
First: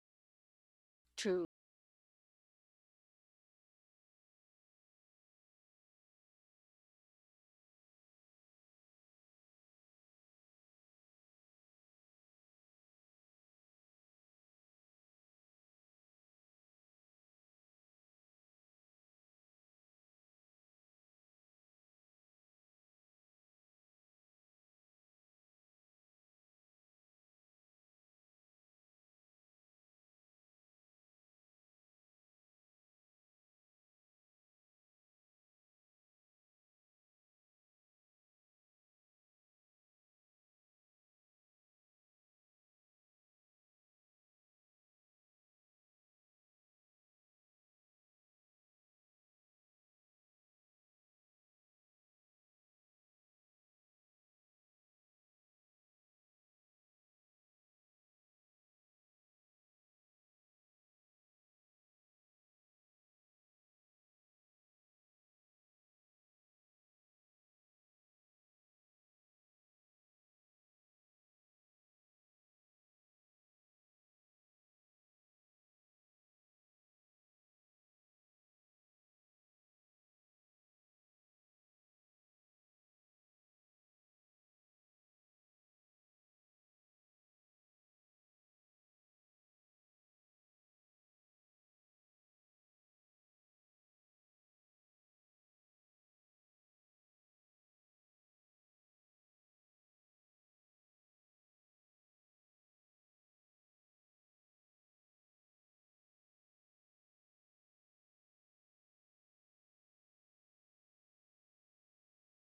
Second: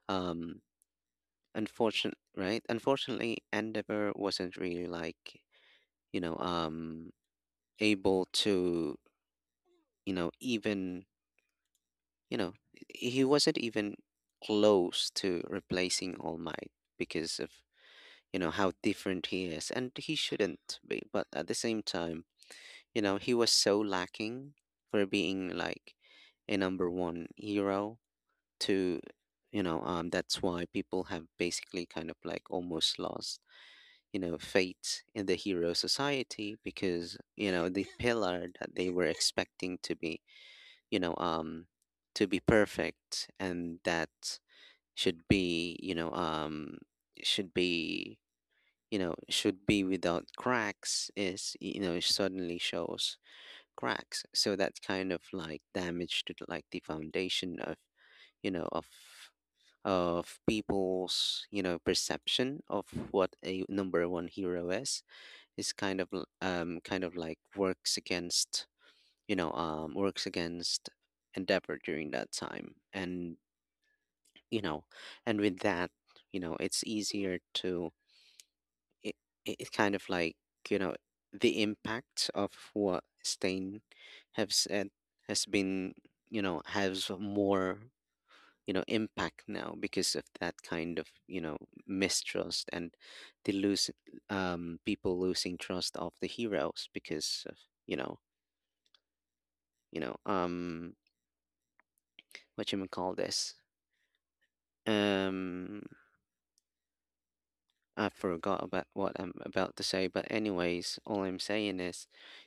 Speaker 1: um
Speaker 2: True.
Speaker 1: unfortunate right, unfortunately Endeavor wasn't really like, you know um able to, you know even you know, he wasn't even close to replacing All Might, because of, how different he is. And he shouldn't be. But at the same time, he was so lacking for being like a number one hero to. That's why people have basically kind of like almost lost, faith in the hero society, because, the pillar that they were expecting to be, you know, um, to be perfect, and that should be you know should be you know should be without cracks, is, it suddenly shows cracks. So that kind of like damage to the, like, the foundation of, you know of of people's, perception of what a number one hero is kind of kind of like works against, you know um works against Endeavor during that time. And, you know and with that, it's easier to— it, it kind of like you know the impact of what Stein have said has been, has more, impact now because of that kind of, mistrust, and the lose people losing trust of the heroes because of, you know you know um what you may call this, um I forgot about what I'm about to say, but anyways, all I'm saying is,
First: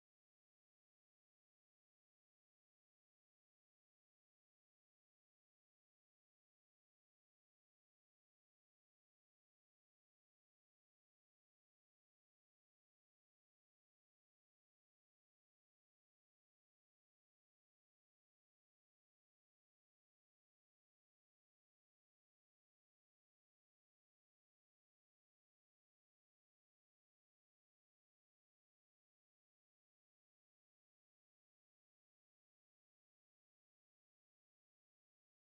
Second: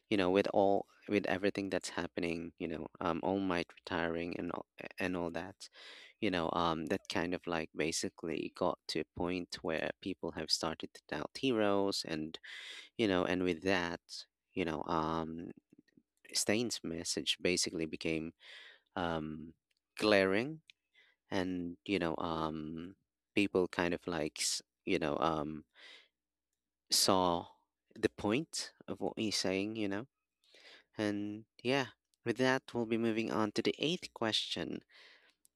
Speaker 1: with all with everything that's happening, All Might retiring and all that, that kind of like basically got to a point where people have started to doubt heroes, and you know, and with that, you know, Stain's message basically became um glaring. And, people kind of like saw the point of what he's saying, you know? And yeah, with that, we'll be moving on to the eighth question.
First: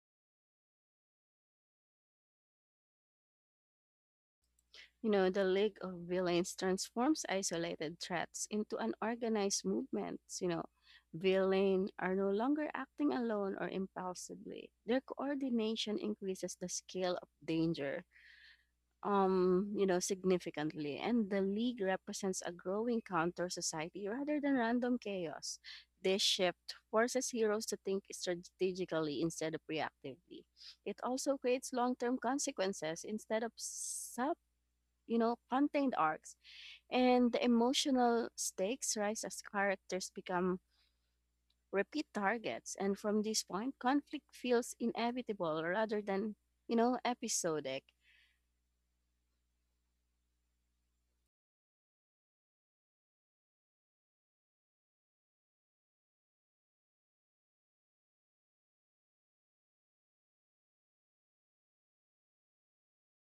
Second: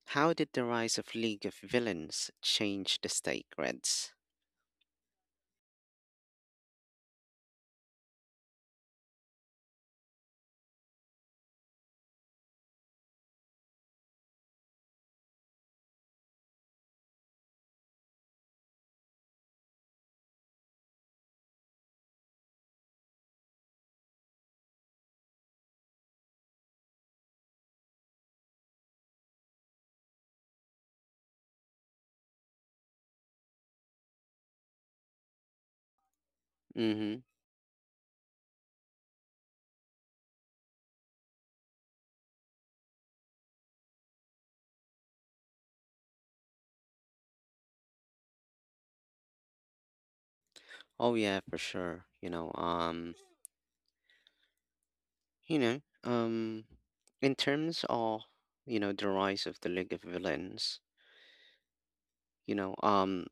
Speaker 1: How did the rise of League of Villains change the stake, Reds?
Speaker 2: You know, the League of Villains transforms isolated threats into an organized movement. You know, villains are no longer acting alone or impulsively. Their coordination increases the scale of danger, you know, significantly. And the League represents a growing counter society rather than random chaos. This shift forces heroes to think strategically instead of reactively. It also creates long term consequences instead of you know, contained arcs.
Speaker 1: Mm-hmm.
Speaker 2: And the emotional stakes rise as characters become repeat targets. And from this point, conflict feels inevitable rather than, you know, episodic.
Speaker 1: Oh yeah, for sure. You know, um, in terms of, the rise of the League of Villains, you know, um,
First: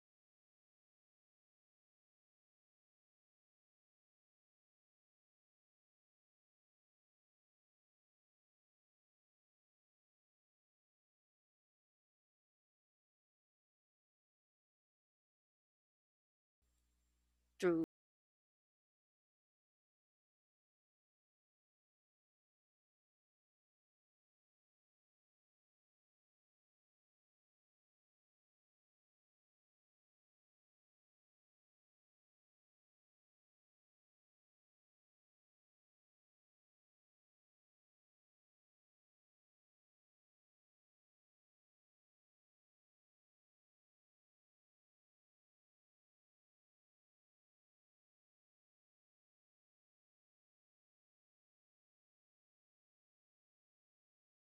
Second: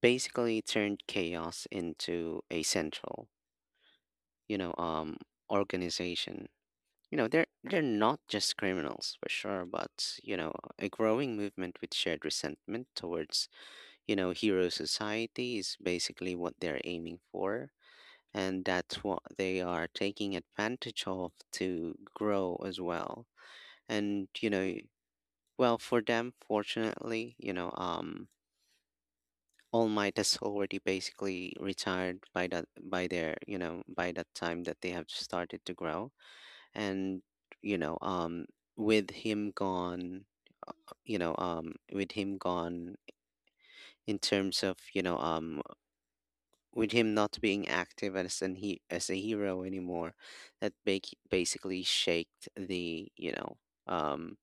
Speaker 1: basically turned chaos into a central, you know, um, organization. They're not just criminals for sure, but, a growing movement with shared resentment towards, hero society, is basically what they're aiming for,
Speaker 2: Through
Speaker 1: and that's what they are taking advantage of to grow as well. And, well, for them, fortunately, All Might has already basically retired by that by their, you know, by that time that they have started to grow. And, you know um with him gone with him gone, in terms of, with him not being active as an he as a hero anymore, that bake basically shaked the you know um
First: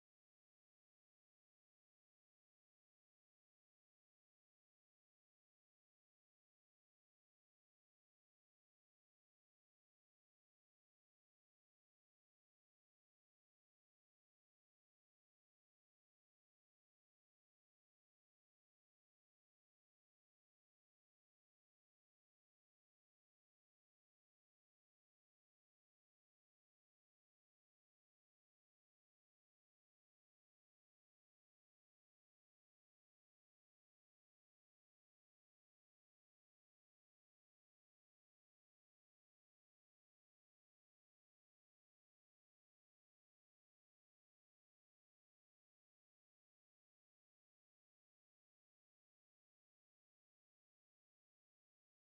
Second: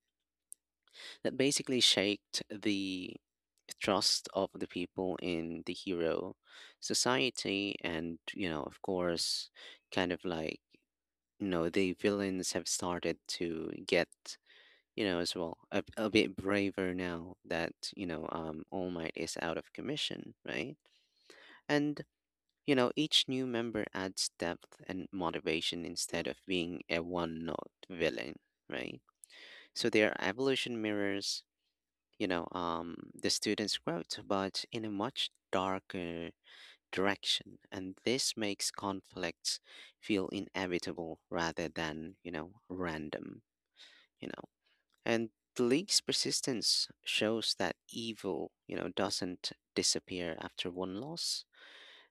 Speaker 1: that basically shaked the trust of the people in the hero society. And, of course, kind of like, the villains have started to get, as well, a bit braver now that, All Might is out of commission, right? And, each new member adds depth and motivation instead of being a one note villain, right? So their evolution mirrors, the students' growth, but in a much darker direction. And this makes conflicts feel inevitable rather than, random, you know. And Lee's persistence shows that evil, doesn't disappear after one loss.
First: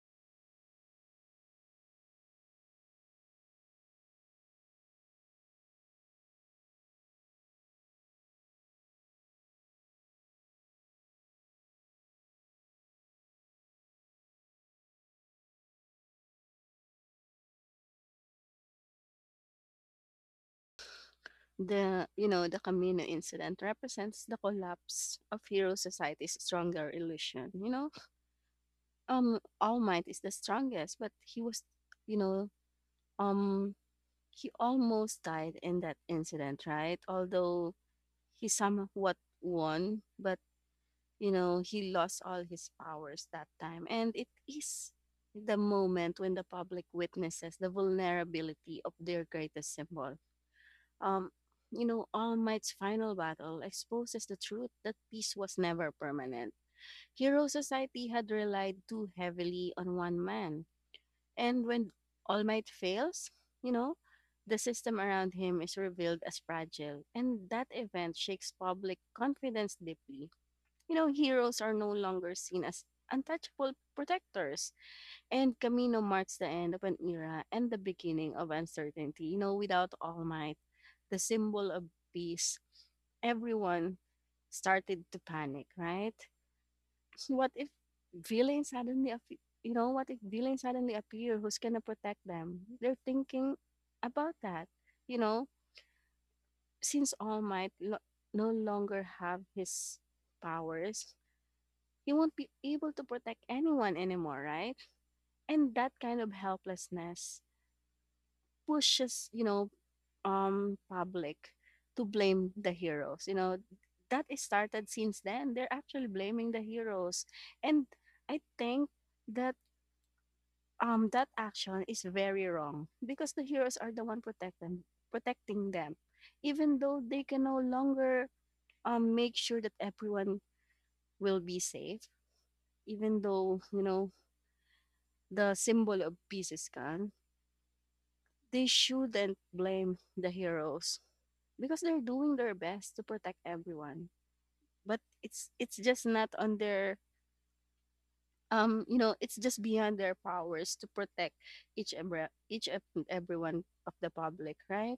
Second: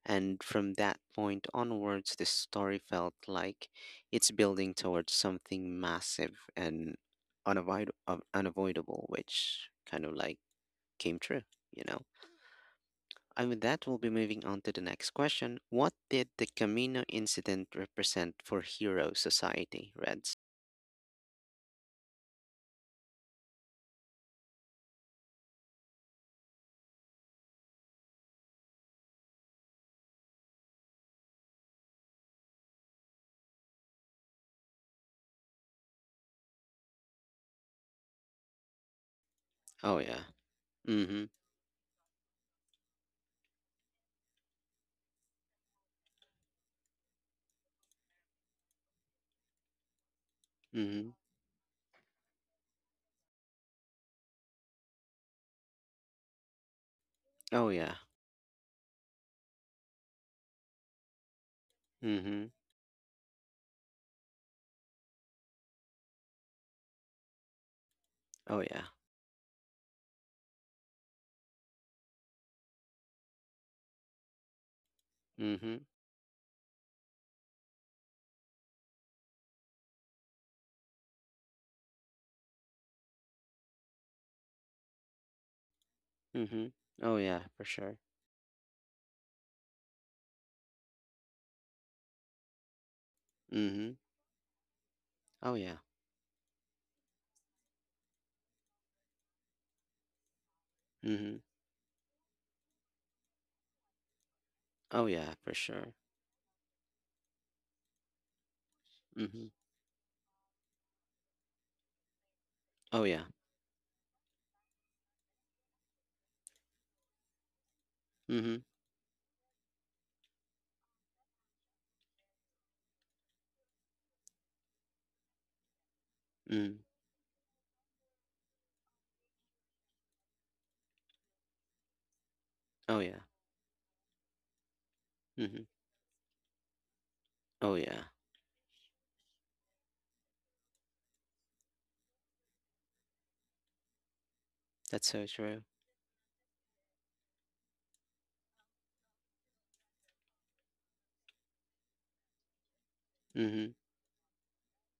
Speaker 1: And from that point onwards, the story felt like it's building towards something massive and unavoidable, which kind of like came true, you know? And with that, we'll be moving on to the next question. What did the Camino incident represent for Hero Society, Reds?
Speaker 2: the Camino incident represents the collapse of hero society's stronger illusion. You know, All Might is the strongest, but he was, you know, um, he almost died in that incident, right? Although he somewhat
Speaker 1: Oh,
Speaker 2: won.
Speaker 1: yeah.
Speaker 2: But
Speaker 1: Mm hmm.
Speaker 2: you know, he lost all his powers that time, and it is the moment when the public witnesses the vulnerability of their greatest symbol.
Speaker 1: Mm hmm.
Speaker 2: um you know, All Might's final battle exposes the truth that peace was never permanent. Hero
Speaker 1: Oh, yeah.
Speaker 2: society had relied too heavily on one man, and when
Speaker 1: Mm
Speaker 2: All
Speaker 1: hmm.
Speaker 2: Might fails, you know, the system around him is revealed as fragile, and that event shakes
Speaker 1: Oh, yeah.
Speaker 2: public confidence deeply. You know, heroes are no longer seen as untouchable protectors. And
Speaker 1: Mm-hmm.
Speaker 2: Camino marks the end of an era and the beginning of uncertainty. You know, without All Might, the symbol of peace, everyone started to panic, right?
Speaker 1: Mm-hmm. Oh
Speaker 2: So
Speaker 1: yeah,
Speaker 2: what
Speaker 1: for
Speaker 2: if
Speaker 1: sure.
Speaker 2: villains suddenly, you know, what if villains suddenly appear? Who's gonna protect them? They're thinking
Speaker 1: Mm-hmm.
Speaker 2: about that, you know.
Speaker 1: Oh yeah.
Speaker 2: Since All Might no longer have his powers,
Speaker 1: Mm-hmm.
Speaker 2: you won't be able to protect anyone anymore, right?
Speaker 1: Oh yeah, for
Speaker 2: And
Speaker 1: sure.
Speaker 2: that kind of helplessness pushes,
Speaker 1: Mm-hmm.
Speaker 2: public to blame the
Speaker 1: Oh yeah.
Speaker 2: heroes. You know, that is started since then. They're actually blaming the heroes, and I
Speaker 1: Mm-hmm.
Speaker 2: think that that action is very wrong because the heroes are the one protect them, protecting them,
Speaker 1: Mm.
Speaker 2: even though they can no longer make sure that everyone will be safe,
Speaker 1: Oh yeah.
Speaker 2: even though, you know, the
Speaker 1: Mm-hmm.
Speaker 2: symbol of Pisces,
Speaker 1: Oh yeah.
Speaker 2: they shouldn't blame the heroes because they're doing their best to protect everyone. But
Speaker 1: That's so
Speaker 2: it's
Speaker 1: true.
Speaker 2: it's just not on their you know, it's just beyond their powers to protect each and everyone
Speaker 1: Mm-hmm.
Speaker 2: of the public, right?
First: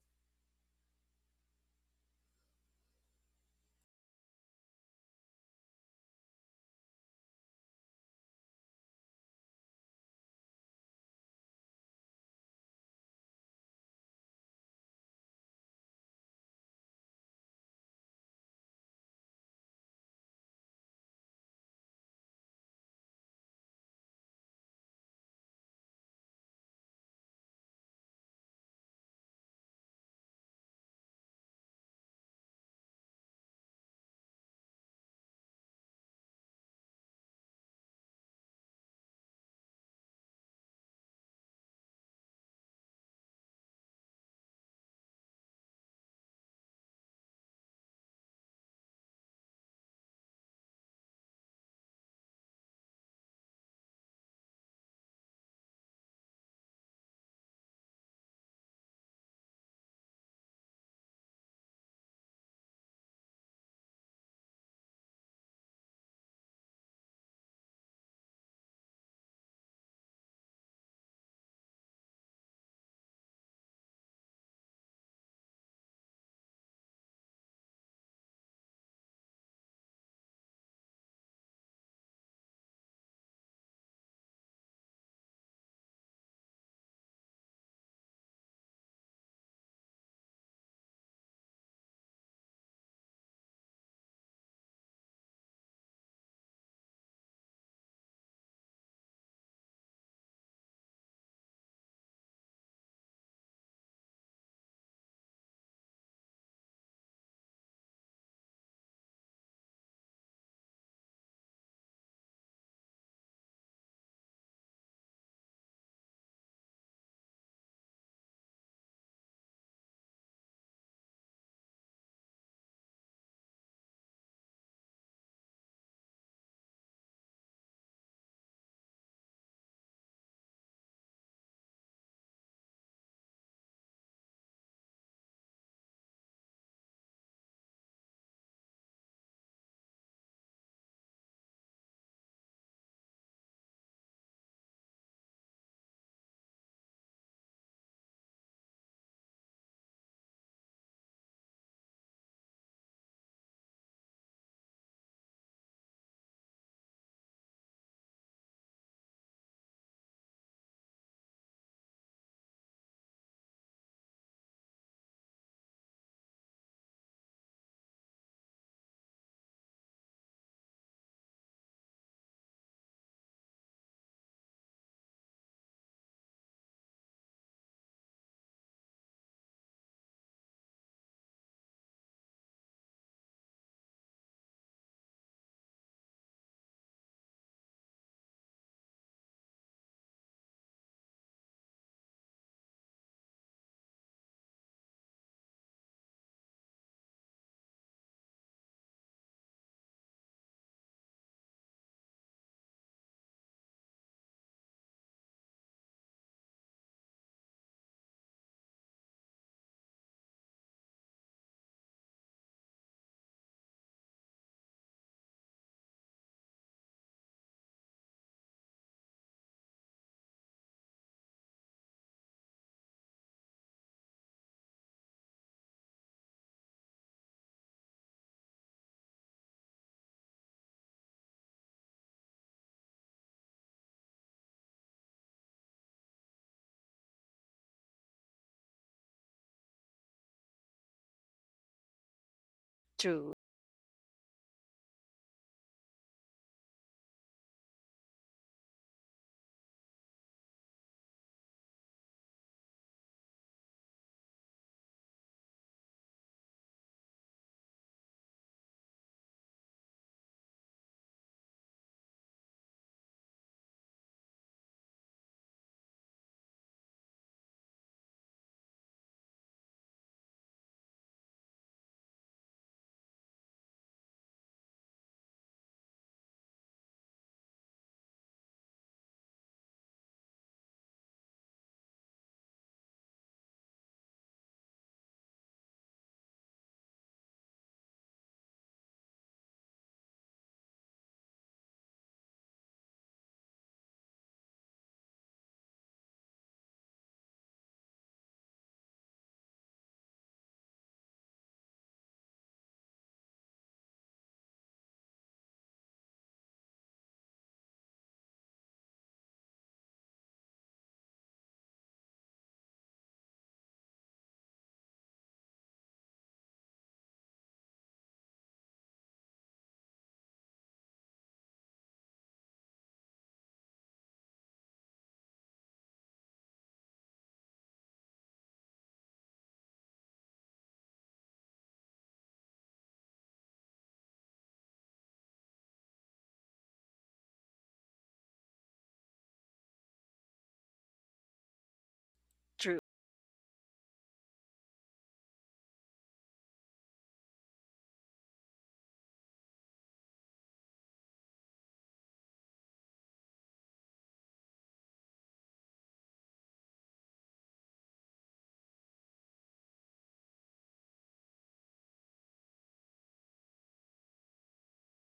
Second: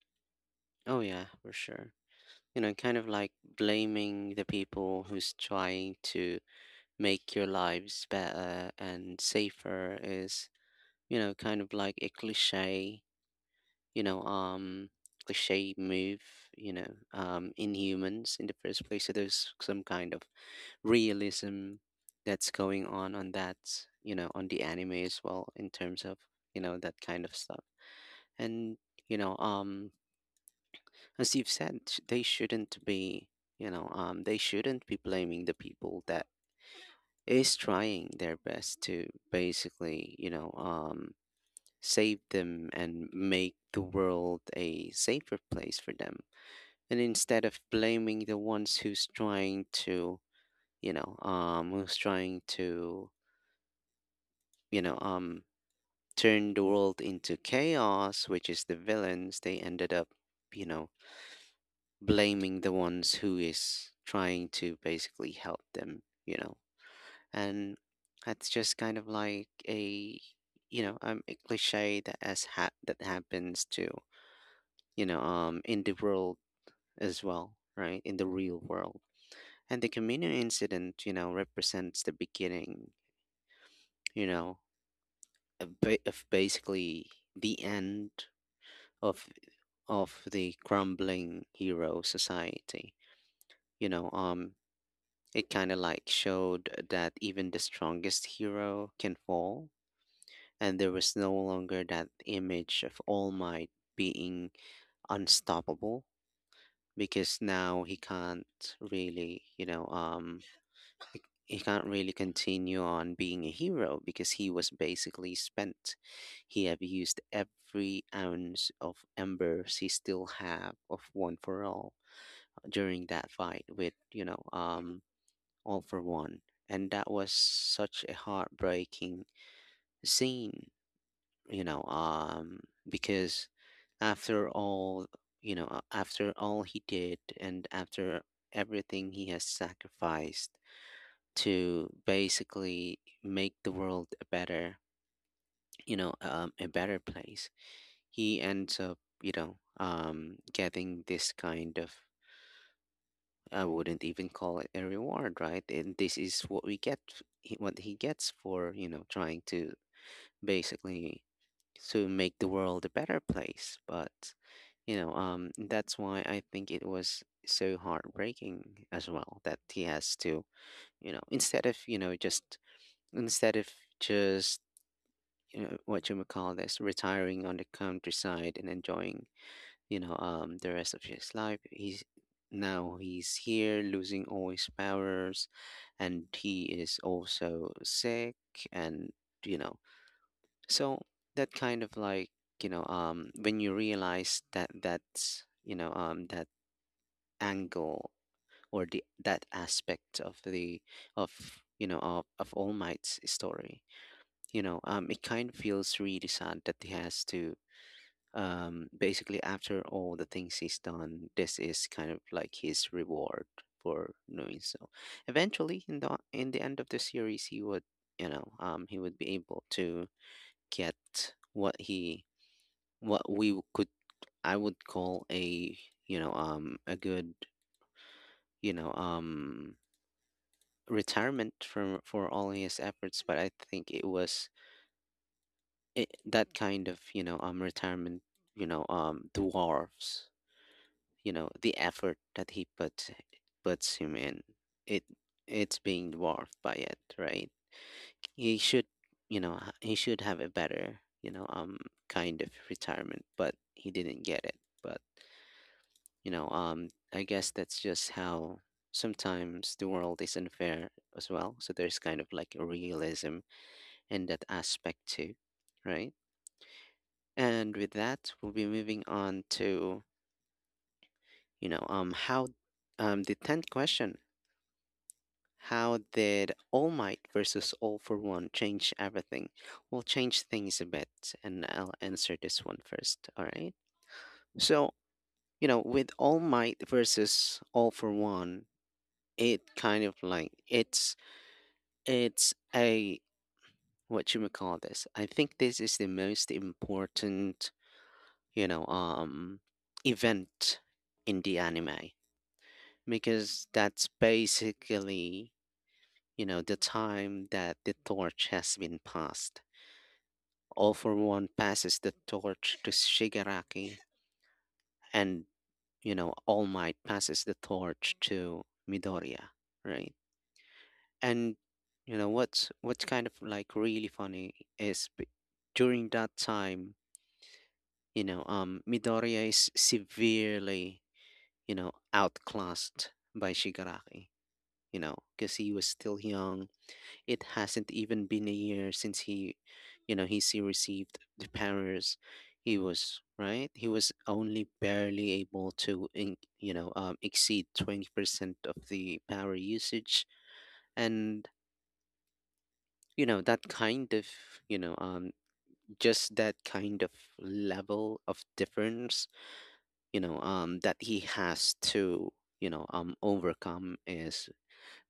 Speaker 1: Oh yeah, for sure. Kind of like blaming the people who's trying to make your lives better and safer is, kind of like a cliche, you know, um, cliche move, you know, in humans in the first place. So there's some kind of realism that's going on that, on the anime as well, in terms of, that kind of stuff. And, you know, um as you've said, they shouldn't be, blaming the people that is trying their best to basically, save them and make the world a safer place for them. And instead of blaming the ones who's trying to, you know, um, turned the world into chaos, which is the villains, they ended up, you know, blaming the ones who is trying to basically help them. And that's just kind of like a cliche that happens to, in the world as well, right? In the real world. And the Camino incident, represents the beginning, you know, of, of basically the end of of the crumbling hero society. You know, um, it kind of like showed that even the strongest hero can fall, and there was no longer that image of All Might being unstoppable, because now he can't really, he can't really continue on being a hero because he was basically spent. He abused every ounce of embers he still have of One for All during that fight with, all for one. And that was such a heartbreaking scene, you know um because, after all after all he did, and after everything he has sacrificed, to basically make the world a better, a better place. He ends up, getting this kind of— I wouldn't even call it a reward, right? And this is what we get, what he gets for, trying to basically to make the world a better place. But, that's why I think it was so heartbreaking as well, that he has to, you know, instead of, you know, just, instead of just, what you would call this, retiring on the countryside and enjoying, the rest of his life. He's now he's here losing all his powers, and he is also sick, and you know, so that kind of like when you realize that that angle or the that aspect of the of All Might's story, it kind of feels really sad that he has to basically, after all the things he's done, this is kind of like his reward for doing so. Eventually, in the end of the series, he would, he would be able to get what he what we could I would call a a good you know um retirement for all his efforts, but I think it was that kind of retirement dwarfs the effort that he puts,
Speaker 2: True,
Speaker 1: puts him in it, it's being dwarfed by it, right? He should he should have a better, kind of retirement, but he didn't get it. But I guess that's just how sometimes the world is unfair as well, so there's kind of like a realism in that aspect too, right? And with that, we'll be moving on to you know how the 10th question. How did All Might versus All for One change everything? We'll change things a bit, and I'll answer this one first, all right? So, with All Might versus All for One, it kind of like it's a what you may call this. I think this is the most important, you know, um event in the anime, because that's basically, the time that the torch has been passed. All for One passes the torch to Shigaraki, and All Might passes the torch to Midoriya, right? And what's kind of like really funny is during that time, Midoriya is severely, outclassed by Shigaraki, because he was still young. It hasn't even been a year since he you know he's he received the powers. He
Speaker 2: true.
Speaker 1: was right, he was only barely able to in, you know exceed 20% of the power usage. And that kind of you know um just that kind of level of difference that he has to overcome is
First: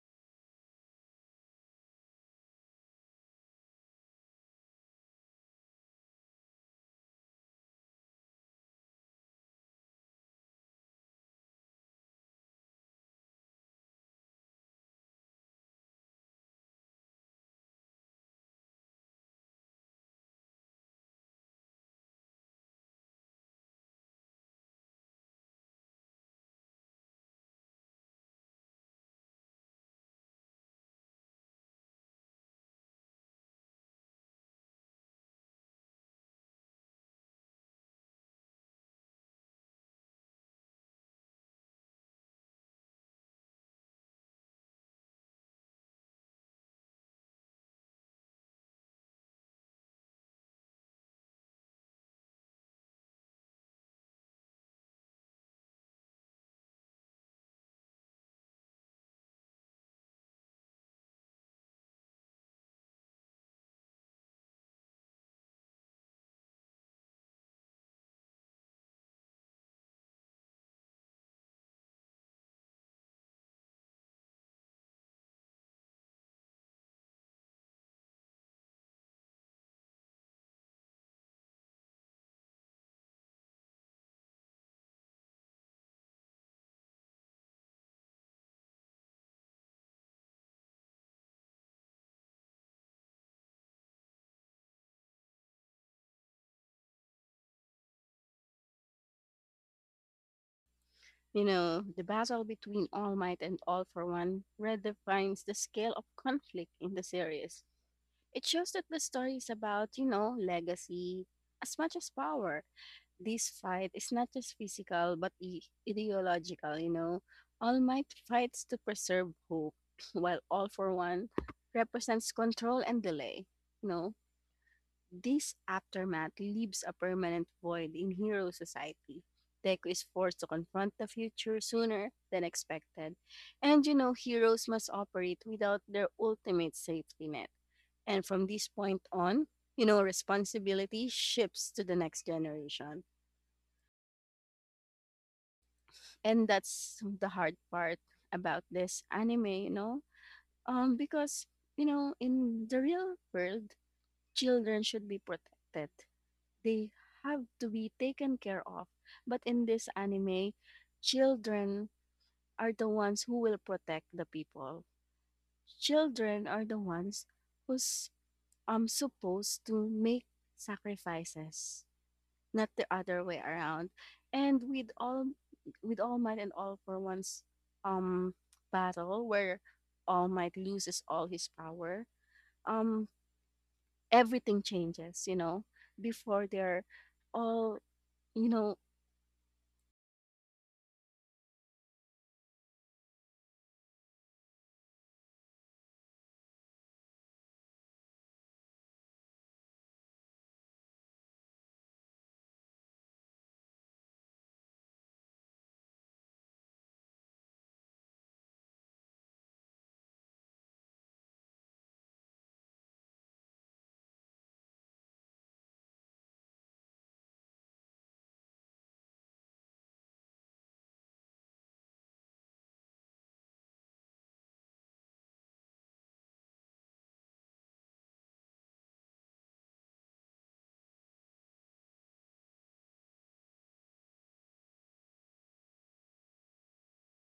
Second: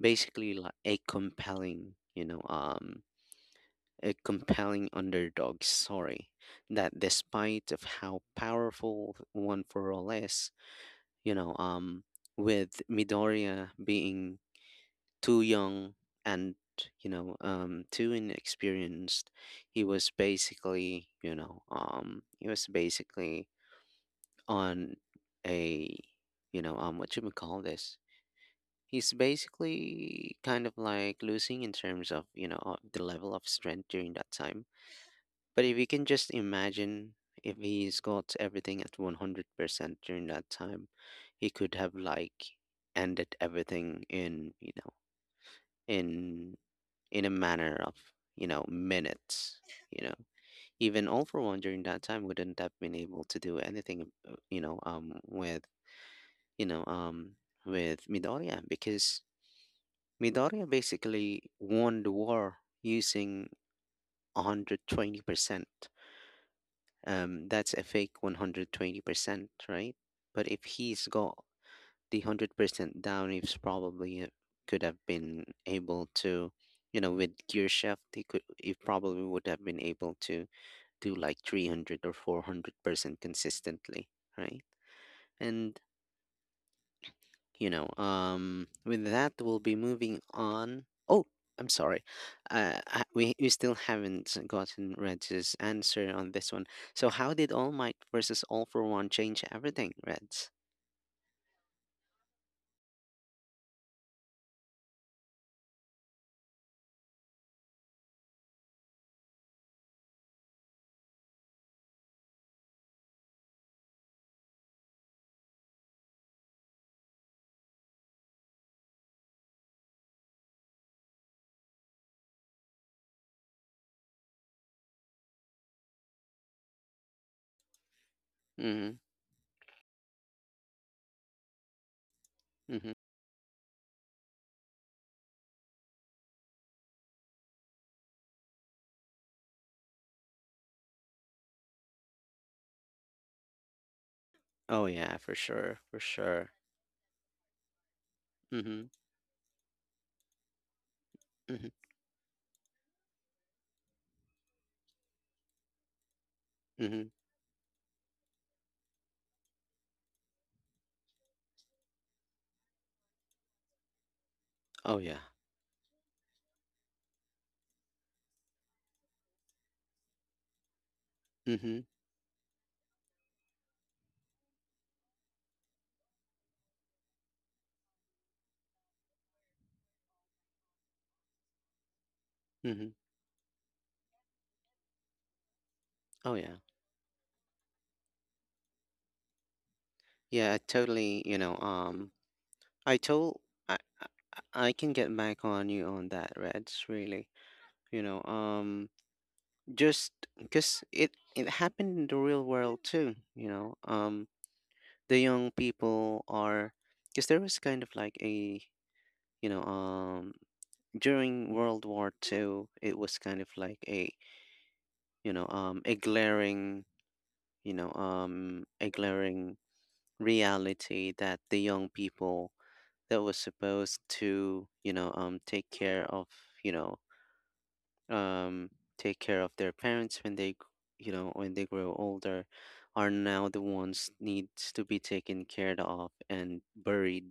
Speaker 1: basically like a compelling, a compelling underdog story, that despite of how powerful One for All is, you know um with Midoriya being too young and too inexperienced, he was basically on a what you would call this, he's basically kind of like losing in terms of, the level of strength during that time. But if you can just imagine, if he's got everything at 100% during that time, he could have like ended everything in, in in a manner of, minutes, you know. Even All for One during that time wouldn't have been able to do anything, with, you know, um with Midoriya, because Midoriya basically won the war using 120%. That's a fake 120%, right? But if he's got the 100% down, he's probably could have been able to, with gear shift, he probably would have been able to do like 300 or 400% consistently, right? And with that we'll be moving on. Oh, I'm sorry, we still haven't gotten Red's answer on this one. So, how did All Might versus All for One change everything, Reds?
Speaker 2: You know, the battle between All Might and All for One redefines the scale of conflict in the series. It shows that the story is about, you know, legacy as much as power. This fight is not just physical but ideological, you know. All Might fights to preserve hope, while All for One represents control and delay. You know, this aftermath leaves a permanent void in hero
Speaker 1: Mm-hmm.
Speaker 2: society. Deku is forced to confront the future sooner than
Speaker 1: Mm-hmm.
Speaker 2: expected. And you know, heroes must operate without their ultimate safety net. And from this point on, you know, responsibility shifts to the next generation.
Speaker 1: Oh yeah, for sure, for
Speaker 2: And
Speaker 1: sure.
Speaker 2: that's the hard part about
Speaker 1: Mm-hmm.
Speaker 2: this anime, um, because,
Speaker 1: Mm-hmm.
Speaker 2: you know, in the real world, children should be protected, they
Speaker 1: Mm-hmm.
Speaker 2: have to be taken care of. But in this anime, children are the ones who will protect the people.
Speaker 1: Oh yeah.
Speaker 2: Children are the ones who's supposed to make
Speaker 1: Mm-hmm.
Speaker 2: sacrifices, not the other way around. And with All Might and All for One's um battle where All Might loses all his power,
Speaker 1: Mm-hmm.
Speaker 2: um everything changes, you know.
Speaker 1: Oh
Speaker 2: Before
Speaker 1: yeah.
Speaker 2: they're all you know,
Speaker 1: Yeah, I totally I told I I I can get back on you on that, Reds, really, you know um just because it happened in the real world too, the young people are, because there was kind of like a you know um during World War Two, it was kind of like a you know a glaring you know a glaring reality that the young people that was supposed to, take care of, you know um, take care of their parents when they, when they grow older, are now the ones needs to be taken care of and buried,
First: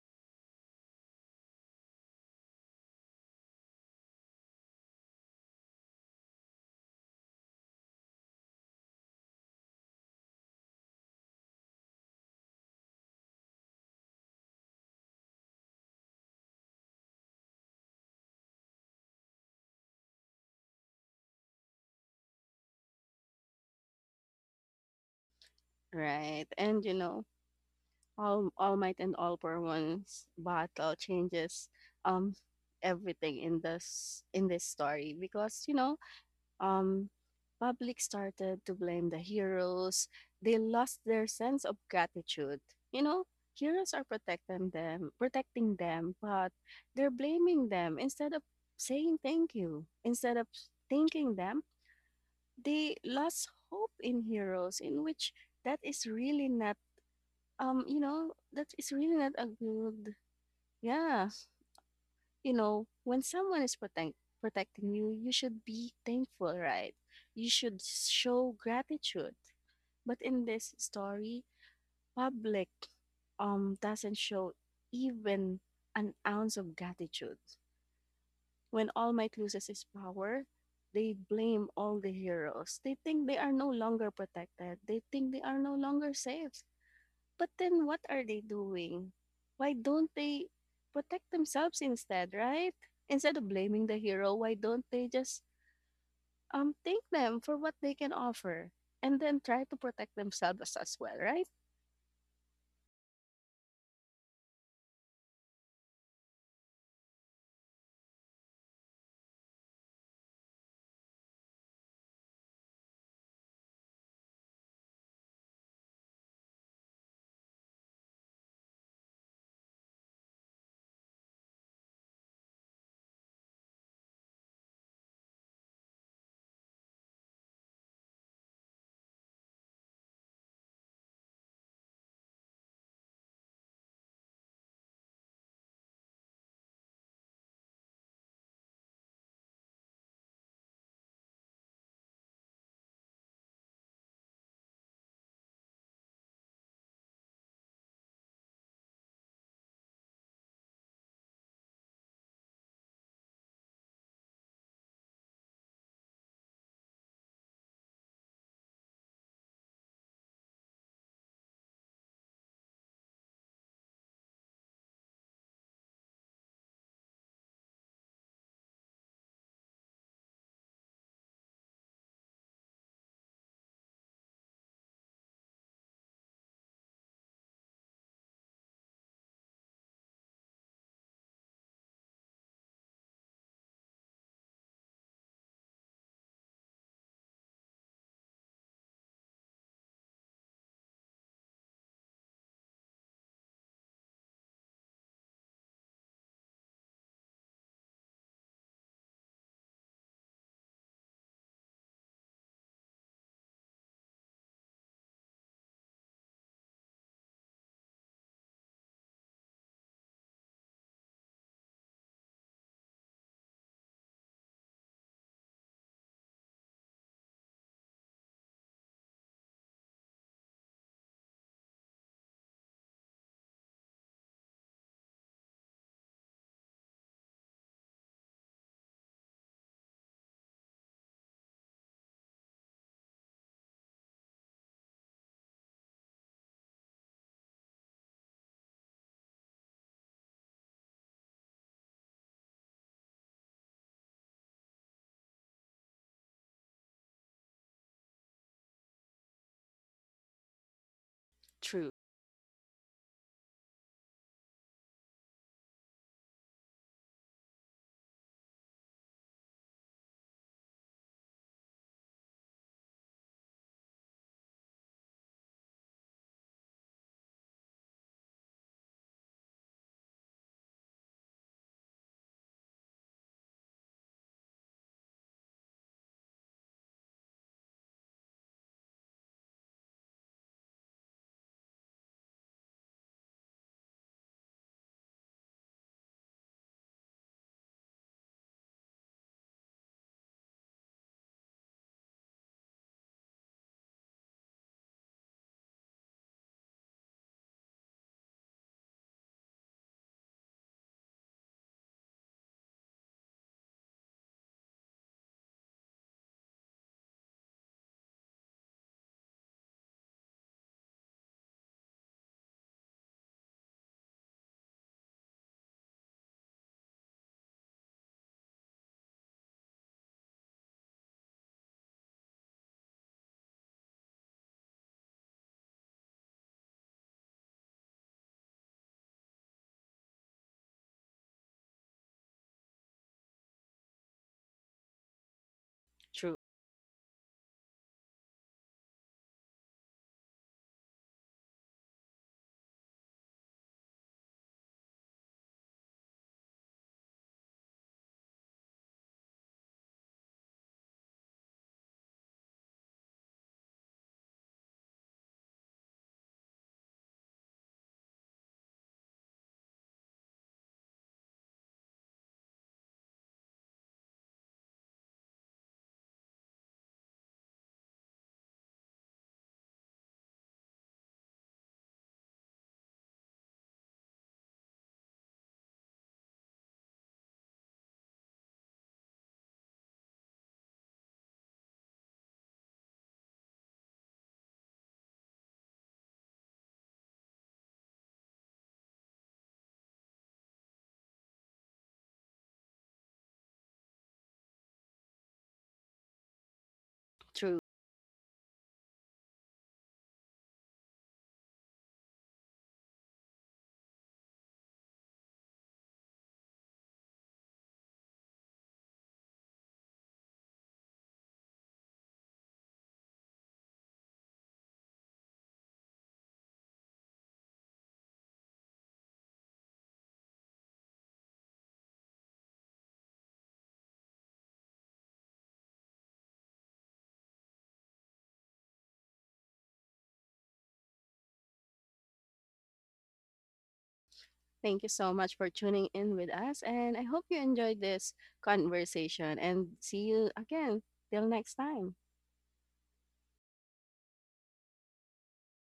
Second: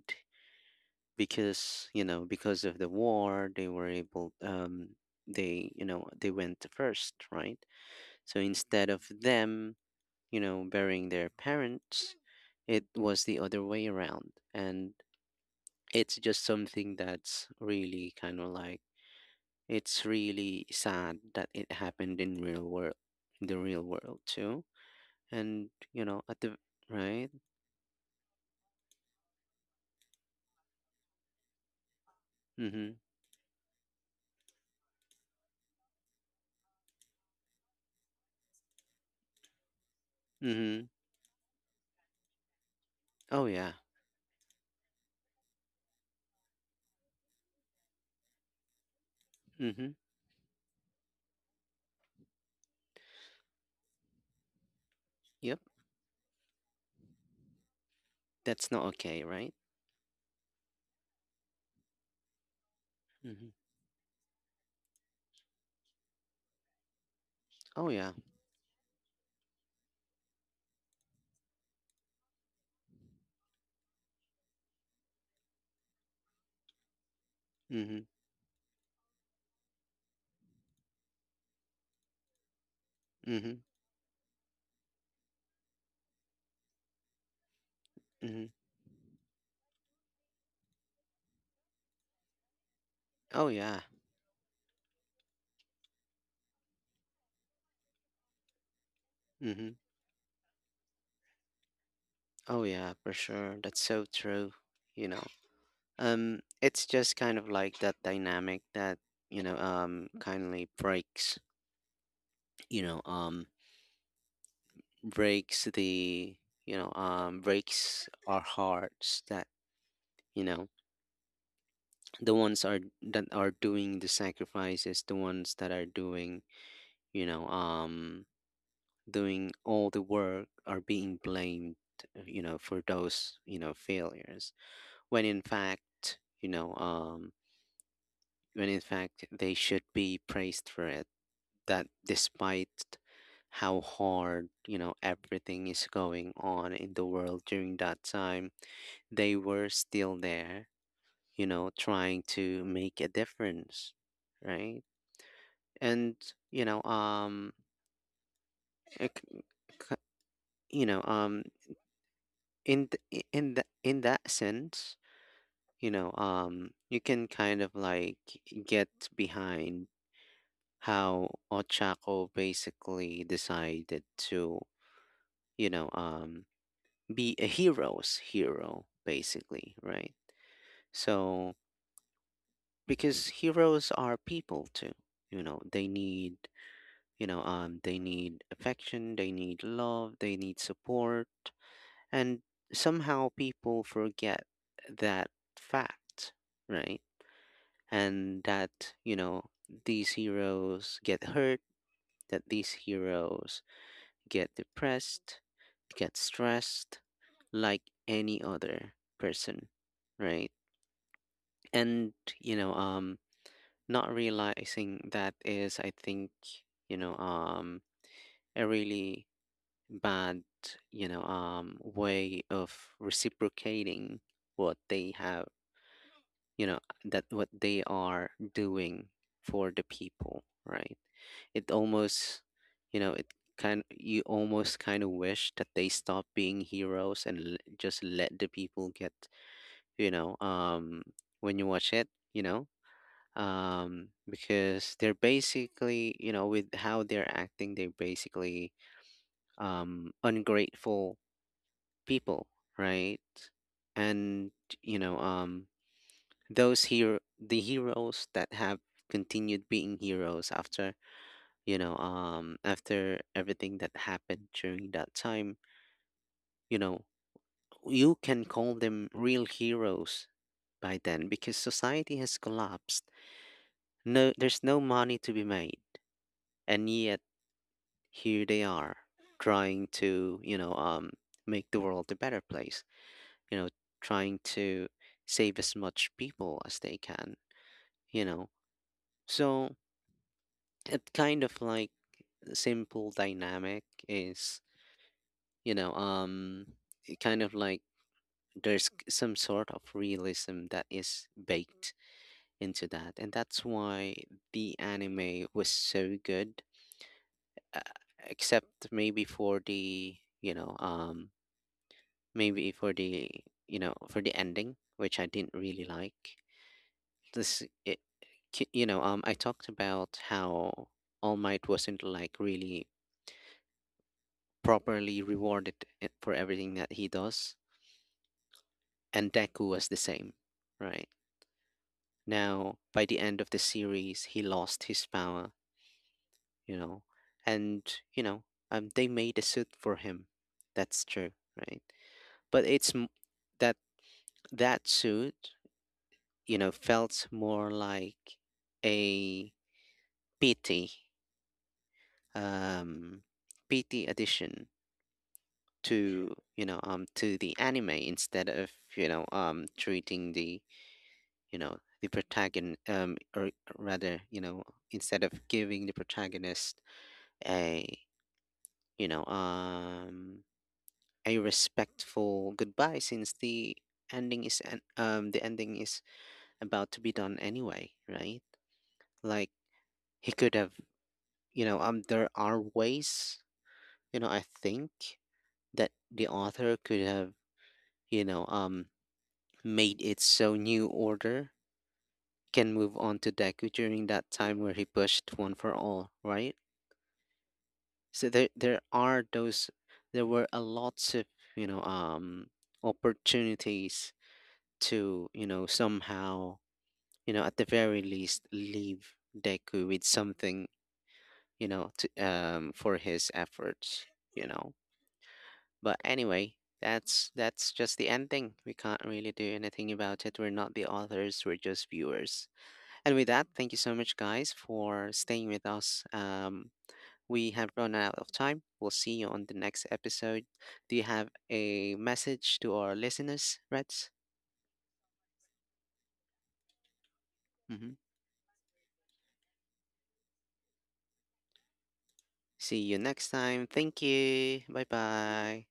Speaker 1: because because of the war they were able, they you know they went first, right? So instead of them, burying their parents, it was the other way around, and it's just something that's really kind of like, it's really sad that it happened in real world, the real world too. And you know, at
Speaker 2: right.
Speaker 1: the
Speaker 2: And you know,
Speaker 1: right.
Speaker 2: All Might and All for One's battle changes um
Speaker 1: Mm-hmm.
Speaker 2: everything in this story because um, public started to blame the heroes. They
Speaker 1: Mm-hmm.
Speaker 2: lost their sense of gratitude. You know,
Speaker 1: Oh yeah.
Speaker 2: heroes are protecting them, but they're blaming them instead of saying thank you.
Speaker 1: Mm-hmm.
Speaker 2: Instead of thanking them, they lost hope in heroes, in which
Speaker 1: Yep.
Speaker 2: that is really not you know, that
Speaker 1: That's not
Speaker 2: is really
Speaker 1: okay,
Speaker 2: not a
Speaker 1: right?
Speaker 2: good. Yeah, you know, when
Speaker 1: Mm-hmm.
Speaker 2: someone is protecting you, you should be thankful, right? You should
Speaker 1: Oh yeah.
Speaker 2: show gratitude. But in this story, public doesn't show even an ounce of gratitude.
Speaker 1: Mm-hmm.
Speaker 2: When All Might loses his power, they blame all the heroes. They think they are
Speaker 1: Mm-hmm.
Speaker 2: no longer protected. They think they are no longer safe. But then what are they
Speaker 1: Mm-hmm.
Speaker 2: doing? Why don't they protect themselves instead, right? Instead of
Speaker 1: Oh yeah.
Speaker 2: blaming the hero, why don't they just thank them for what they can offer and then try
Speaker 1: Mm-hmm.
Speaker 2: to protect themselves as well, right?
Speaker 1: Oh yeah, for sure. That's so true. You know, it's just kind of like that dynamic that, kindly breaks. You know, um, breaks the, breaks our hearts, that you know the ones are that are doing the sacrifices, the ones that are doing, you know um doing all the work are being blamed, for those failures, when in fact, when in fact they should be praised for it, that despite how hard everything is going on in the world during that time, they were still there, you know, trying to make a difference, right? And you know, um, it c- c- you know, um, in in the, in that sense, you can kind of like get behind how Ochako basically decided to, you know, um, be a hero's hero, basically, right? So, because heroes are people too, you know, they need, they need affection, they need love, they need support. And somehow people forget that fact, right? And that, you know, these heroes get hurt, that these heroes get depressed, get stressed like any other person, right? And, you know, um, not realizing that is, I think, you know, um, a really bad, way of reciprocating what they have, you know, that what they are doing for the people, right? It almost, it kind you almost kind of wish that they stop being heroes and just let the people get, you know, um, when you watch it, you know, because they're basically, with how they're acting, they're basically ungrateful
Speaker 2: True,
Speaker 1: people, right? And you know, um, those the heroes that have continued being heroes after, after everything that happened during that time, you know, you can call them real heroes by then, because society has collapsed. No, there's no money to be made, and yet here they are trying to, make the world a better place, you know, trying to save as much people as they can, you know. So, it kind of like simple dynamic is, you know, um, it kind of like there's some sort of realism that is baked into that, and that's why the anime was so good, uh, except maybe for the, you know, um, maybe for the, for the ending, which I didn't really like. this it, I talked about how All Might wasn't like really properly rewarded, for everything that he does, and Deku was the same, right? Now, by the end of the series, he lost his power,
Speaker 2: true.
Speaker 1: you know. And they made a suit for him, that's true, right? But it's that that suit felt more like a pity, um pity addition to, to the anime, instead of treating the, you know the protagonist, or rather, instead of giving the protagonist a you know um a respectful goodbye, since the ending is the ending is about to be done anyway, right? Like, he could have, there are ways, I think that the author could have, you know um made it so New Order can move on to Deku during that time where he pushed One for All, right?
Speaker 2: True.
Speaker 1: So, there are those there were a lots of, you know, um opportunities to, somehow, at the very least, leave Deku with something, to, for his efforts, you know. But anyway, that's just the ending. We can't really do anything about it. We're not the authors, we're just viewers. And with that, thank you so much, guys, for staying with us. We have run out of time. We'll see you on the next episode. Do you have a message to our listeners, Reds?
Speaker 2: Thank you so much for tuning in with us, and I hope you enjoyed
Speaker 1: Hmm.
Speaker 2: this conversation, and see you again till next time.
Speaker 1: See you next time. Thank you. Bye bye.